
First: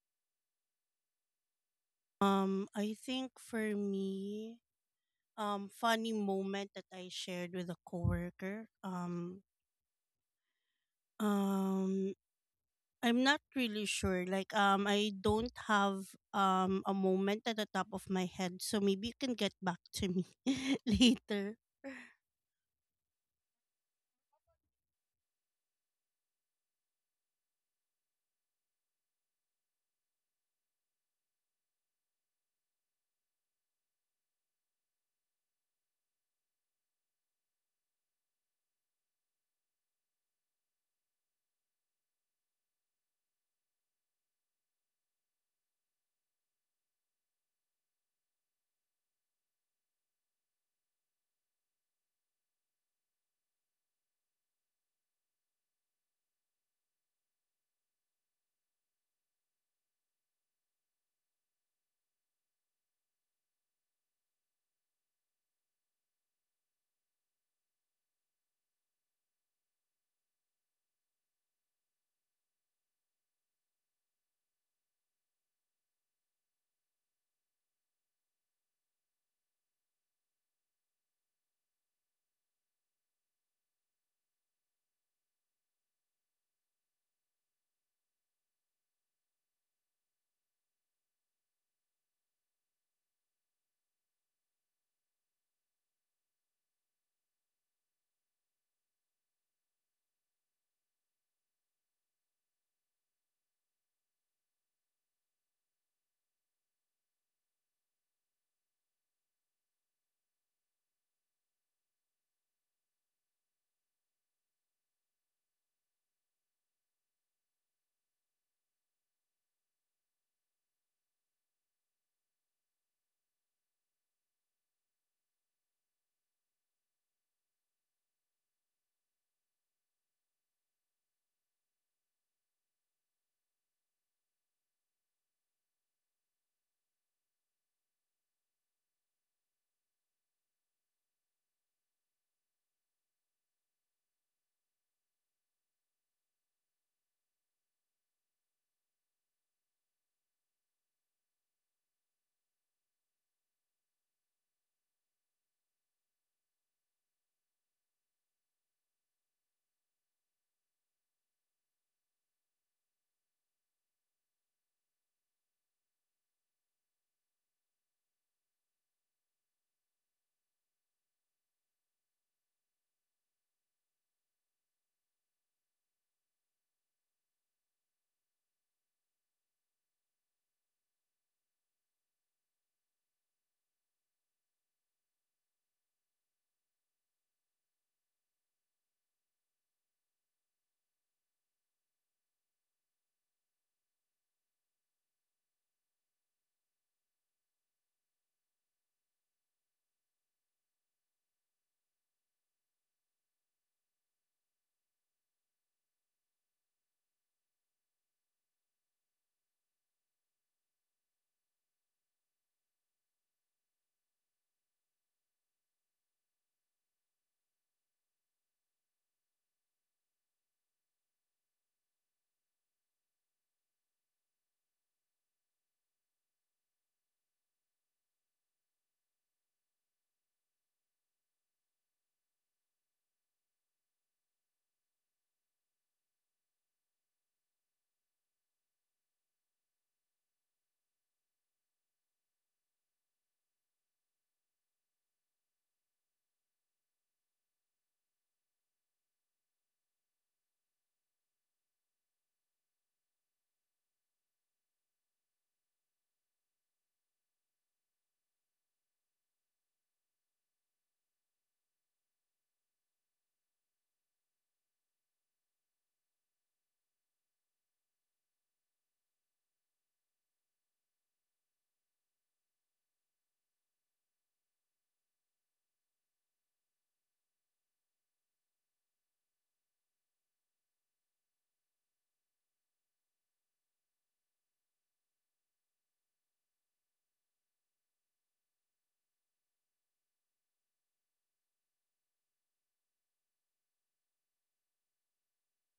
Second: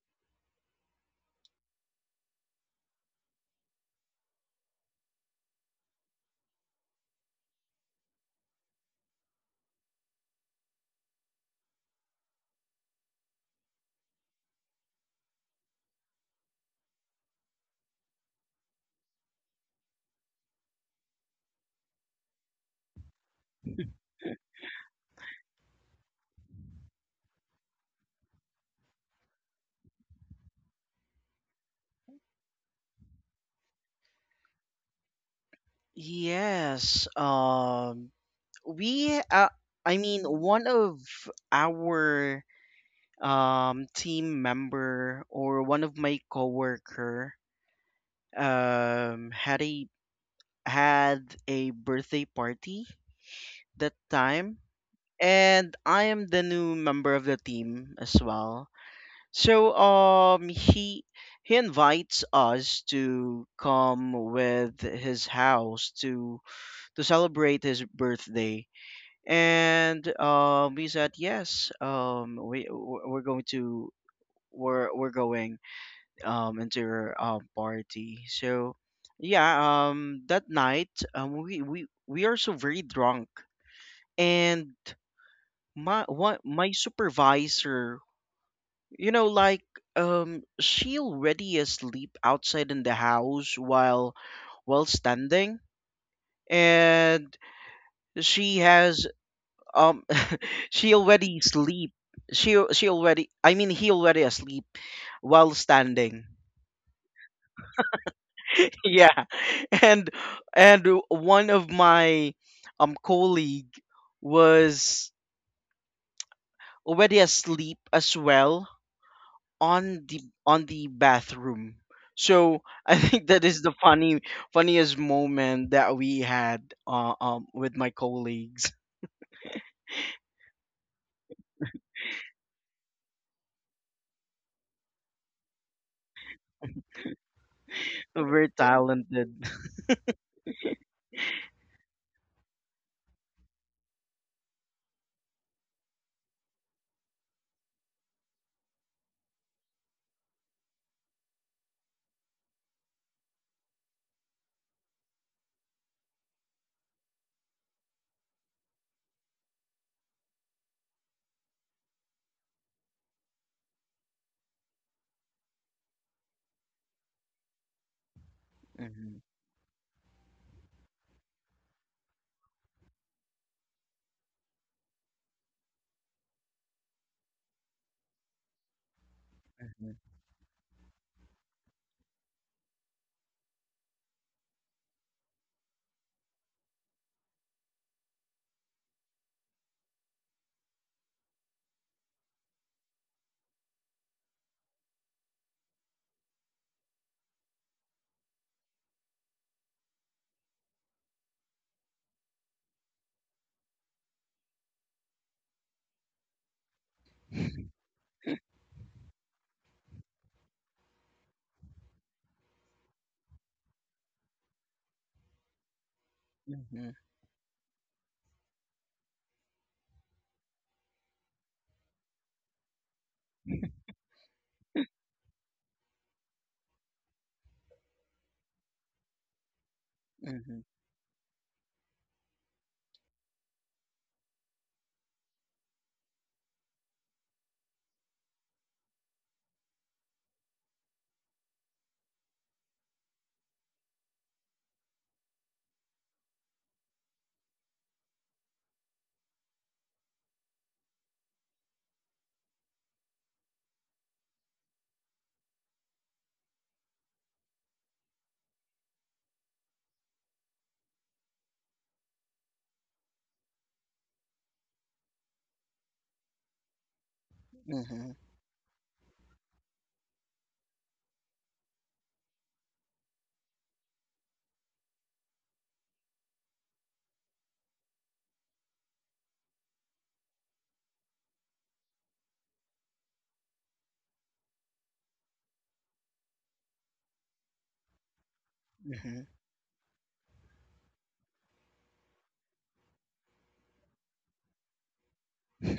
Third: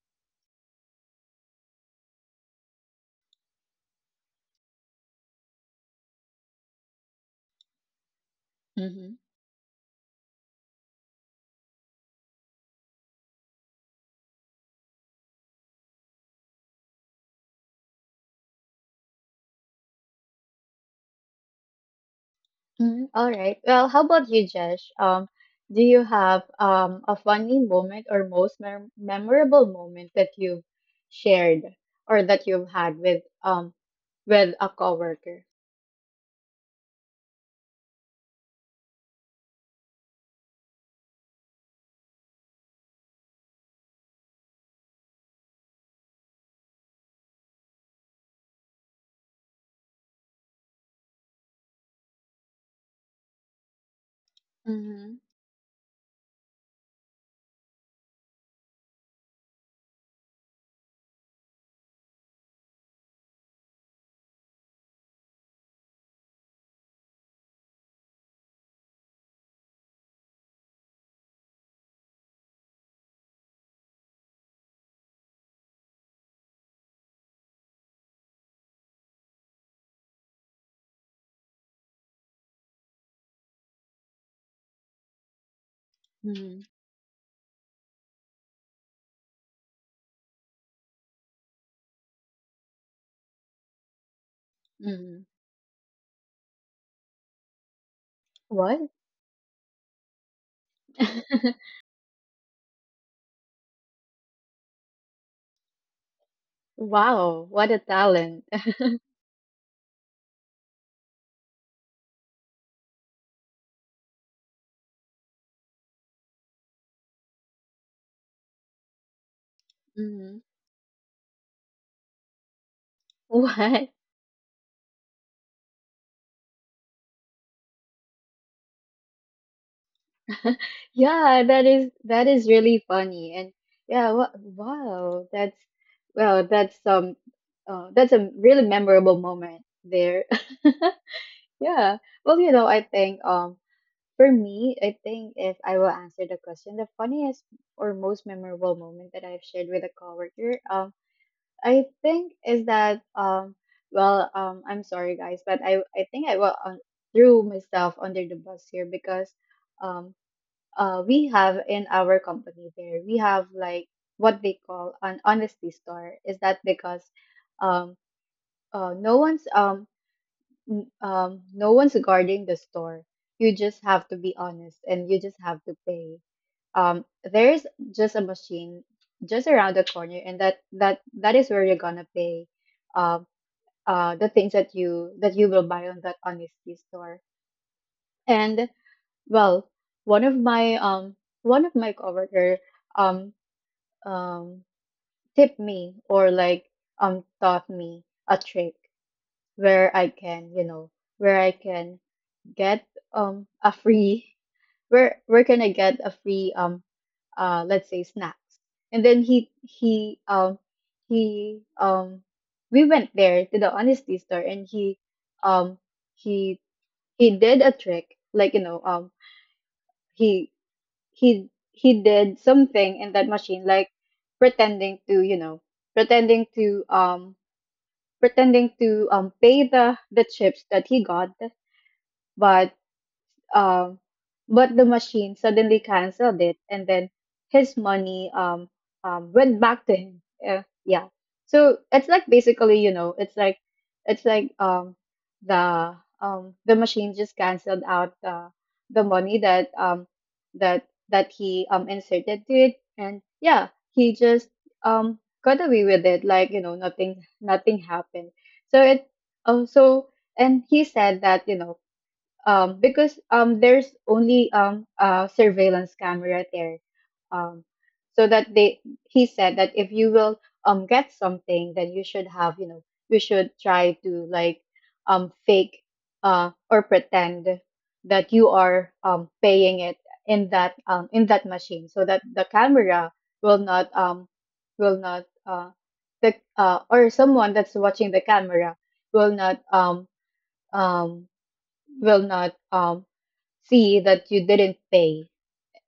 I think for me, funny moment that I shared with a coworker. Um, I'm not really sure. Like I don't have a moment at the top of my head, so maybe you can get back to me later.
Mhm. All right. Well, how about you, Jesh? Do you have a funny moment or most memorable moment that you've shared or that you've had with a coworker?
Yes. We, uh, I mean, one of our team member, or one of my coworker, um had a had a birthday party that time,
Mm-hmm.
and I am the new member of the team as well. So he invites us to come with his house to celebrate his birthday. And we said yes. We're going to we're going into your party. So yeah, that night we are so very drunk, and
Mm-hmm.
my supervisor, you know, like she already asleep outside in the house while
Mm-hmm.
standing, and she
What?
has um she already sleep. She already. I mean, he already asleep while standing.
Wow, what a talent.
Yeah, and one of my colleague was already asleep as well on the
Mm-hmm.
bathroom. So I think that is the
What?
funny funniest moment that we had with my colleagues.
Yeah, that is really funny. And yeah, wow, that's well, that's a
Very
really memorable
talented.
moment there. Yeah. Well, you know, I think for me, I think if I will answer the question, the funniest or most memorable moment that I've shared with a coworker, I think is that well, I'm sorry guys, but I think I will threw myself under the bus here because um we have in our company there. We have like what they call an honesty store. Is that because um, no
Mhm,
one's no one's guarding the store. You just have to be honest and you just have to pay. Um, there's just a machine just around the
mhm,
corner, and that is where you're gonna pay. Um, the things that you will buy on that honesty store. And well, one of my um one of my coworker um um, tip me or like taught me a trick where I can, you know, where I can get a free where can I get a free let's say snacks. And then he we went there to the honesty store and um he
mhm,
he did a trick like you know um he he he did something in that machine like pretending to you know pretending to pretending to pay the chips
mhm,
that he got but um, but the machine suddenly canceled it, and then his money went back to him. Yeah. So it's like basically, you know, it's like the the machine just canceled out the money that that that he inserted to it, and yeah, he just got away with it, like you know, nothing happened. So it so and he said that you know because there's only a surveillance camera there. Um,
mhm.
so that they, he said that if you will get something, then you should have, you know, you should try to like fake or pretend that you are paying it in that machine, so that the camera will not um, will not the or someone that's watching the camera will
Mhm.
not um, will not um, see that you didn't pay.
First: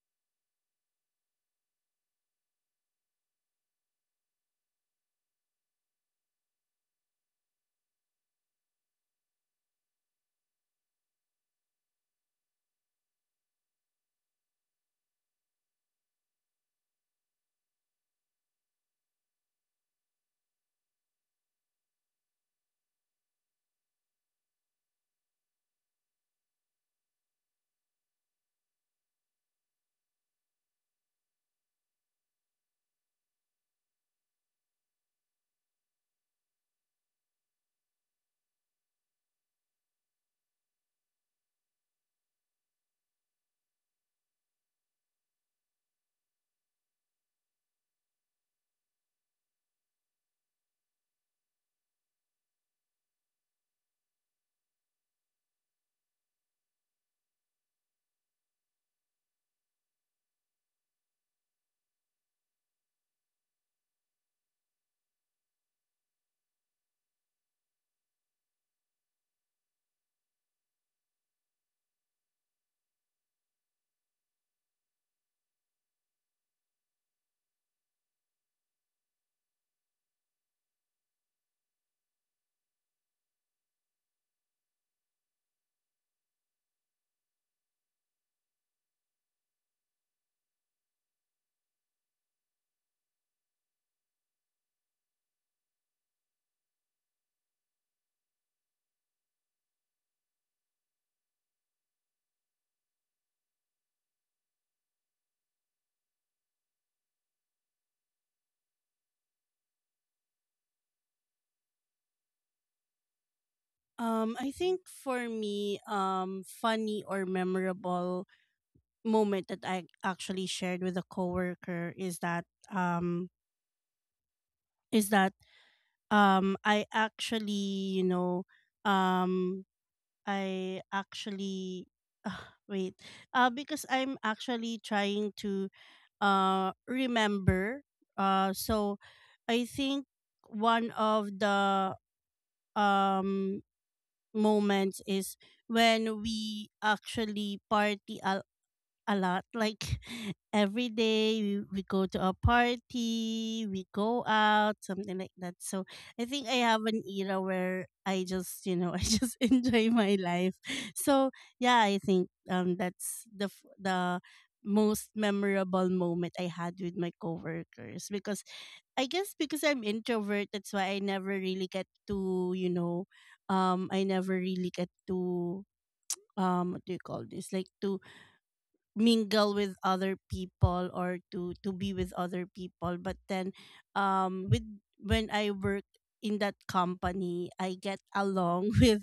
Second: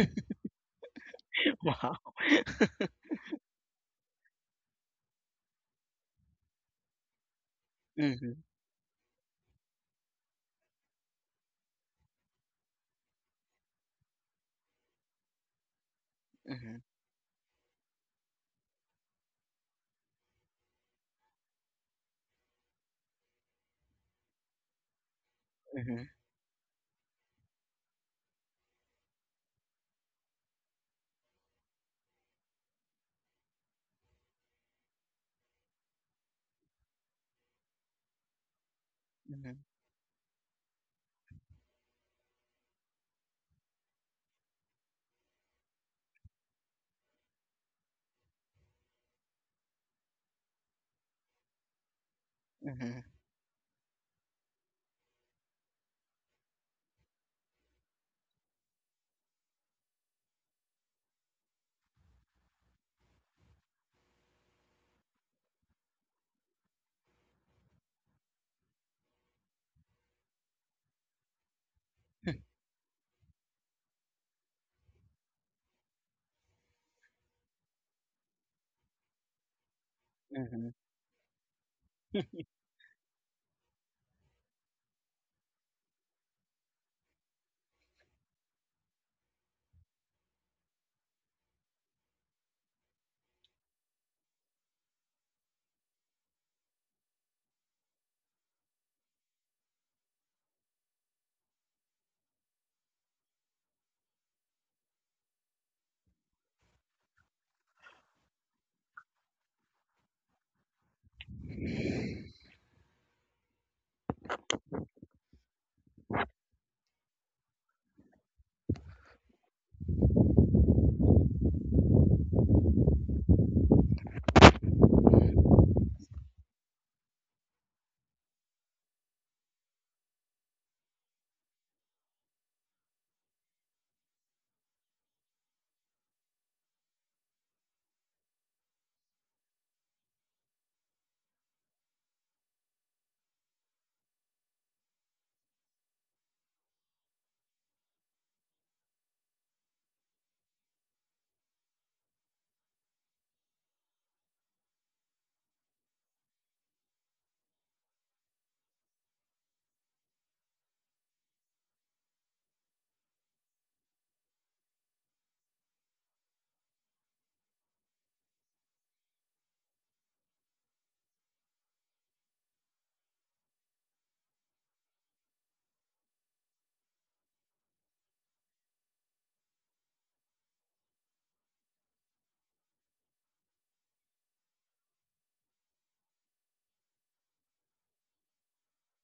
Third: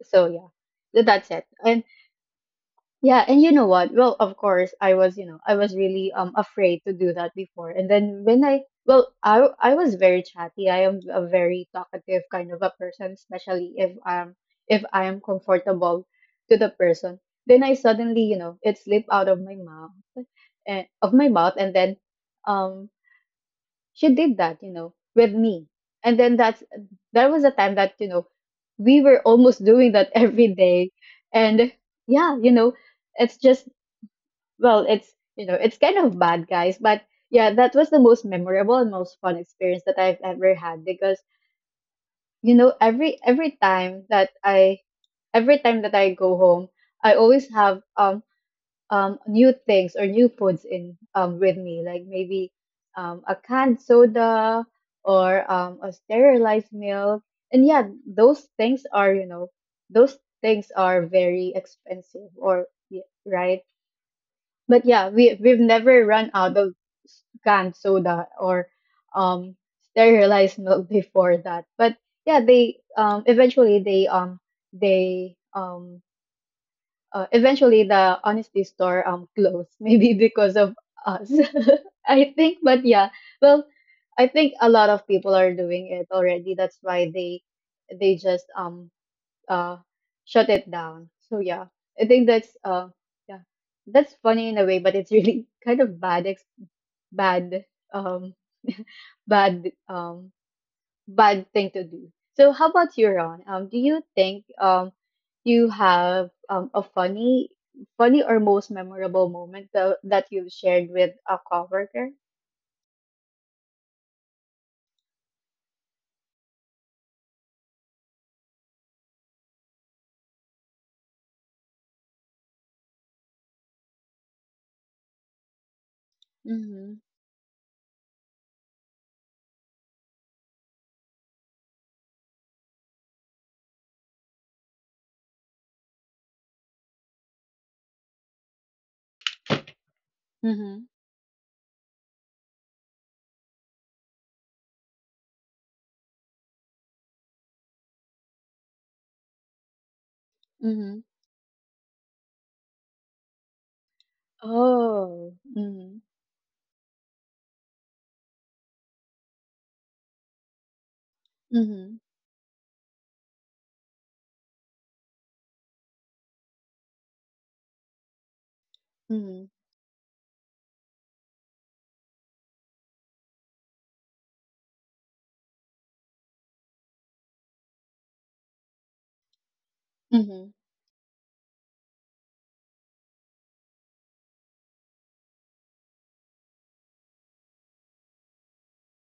So yeah, that's it. And
Wow.
yeah, and you know what? Well, of course, I was, you know, I was really afraid to do that before. And then
Mhm.
when I well, I was very chatty. I am a very talkative kind of a person, especially if I am comfortable to the
Mhm.
person. Then I suddenly, you know, it slipped out of my mouth, and of my mouth, and then um she did that, you know, with me.
Mhm.
And then that's there was a time that, you know, we were almost doing that every day. And yeah, you know, it's just well, it's you know, it's kind of bad guys, but yeah, that was the most memorable and most fun
Mhm.
experience that I've ever had because you know, every time that I every time that I go home, I always have new things or new foods in with me, like maybe
Mhm.
a canned soda or a sterilized milk. And yeah, those things are, you know, those things are very expensive or right. But yeah, we've never run out of canned soda or um, sterilized milk before that. But yeah, they eventually they eventually the honesty store closed maybe because
Mhm.
of us. I think. But yeah, well, I think a lot of people are doing it already. That's why they just uh shut it down. So yeah, I think that's yeah that's funny in a way, but it's really kind of bad ex- bad um bad bad thing to do. So how about you, Ron? Do you think you have a funny or most memorable moment that you've shared with a coworker?
I think for me, funny or memorable moment that I actually shared with a coworker is that I
Mm-hmm.
actually, you know, um I actually ah, wait. Because I'm actually trying to remember. So I think
Mm-hmm.
one of the um moments is when we actually party a lot. Like every
Mm-hmm.
day we go to a party, we go out, something like
Oh.
that. So
Mm-hmm.
I think I have an era where I just, you know, I just enjoy my life. So yeah,
Mm-hmm.
I think that's the most memorable moment I had with my coworkers, because I guess
Mm-hmm.
because I'm introvert, that's why I never really get to, you know, I never really get to what do you call this? Like to mingle with other
Mm-hmm.
people, or to be with other people. But then with when I work in that company, I get along with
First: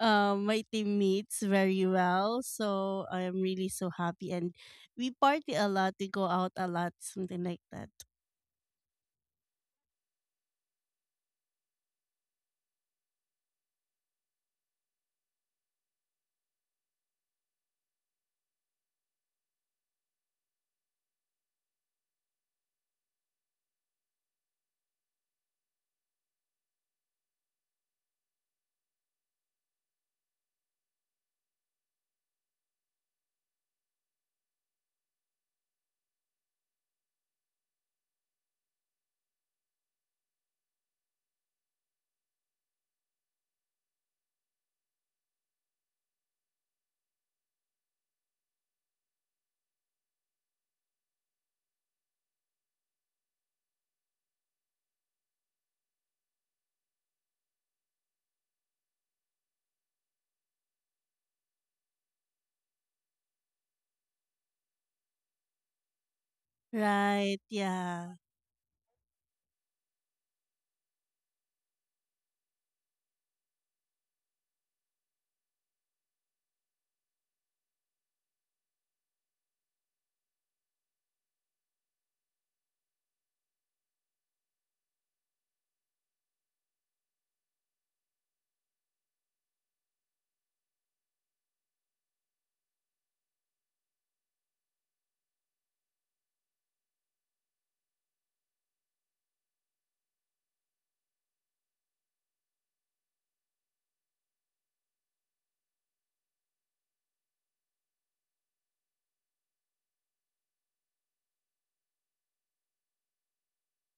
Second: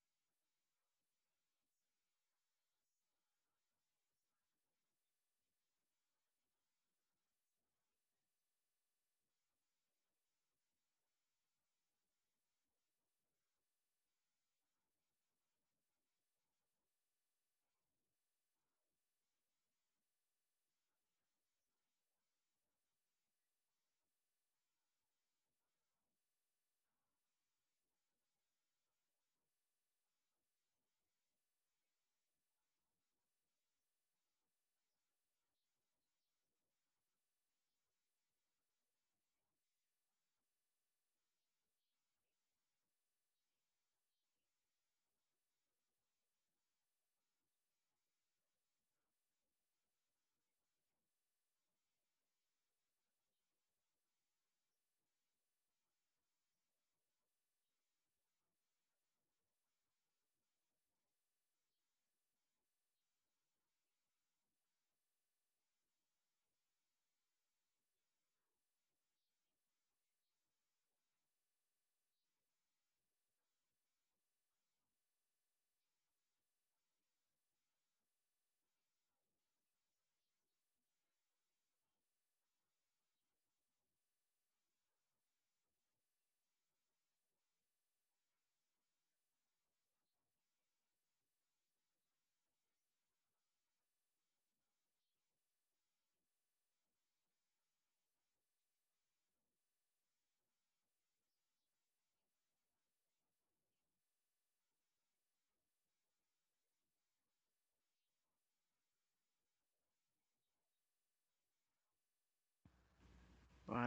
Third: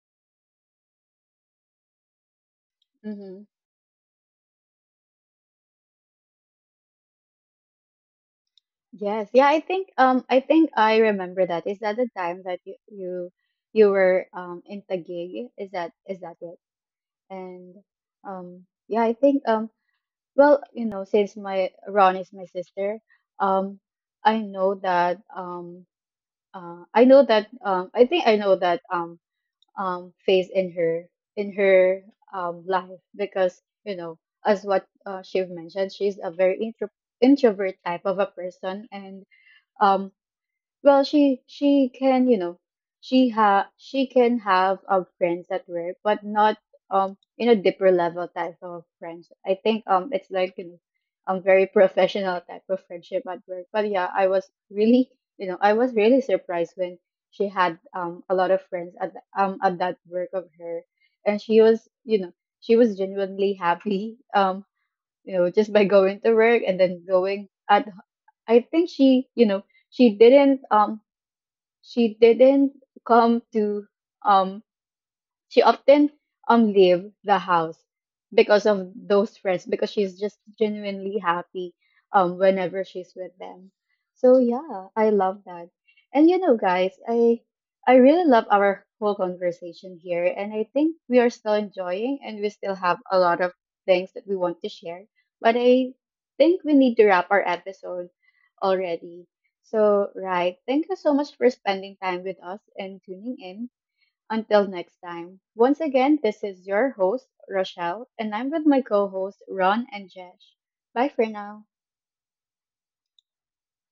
my teammates very well, so I am
Mm-hmm.
really so happy, and we party a lot, we go out a lot, something like that.
Yes. Yeah, I think I think I remember that. Is that the time that you were in Taguig? Is that it? And yeah, I think well, you know, since my Ron is my sister, um, I know that I know that I think I know that phase in her life because you know, as what she mentioned, she's a very introvert type of a person, and um, well, she can, you know, she can have friends at work, but not in a deeper level type of friends. I think it's like you know, very professional type of friendship at work. But yeah, I was really you know I was really surprised when she had a lot of friends at the, at that work of her, and she was you know she was genuinely happy you know just by going to work and then
Right.
going at
Yeah.
I think she you know she didn't um she didn't come to um she often leave the house because of those friends because she's just genuinely happy whenever she's with them. So yeah, I love that. And you know guys, I really love our whole conversation here, and I think we are still enjoying and we still have a lot of things that we want to share. But I think we need to wrap our episode already. So right, thank you so much for spending time with us and tuning in until next time. Once again, this is your host, Rochelle, and I'm with my co host, Ron and Jesh. Bye for now.
Wow.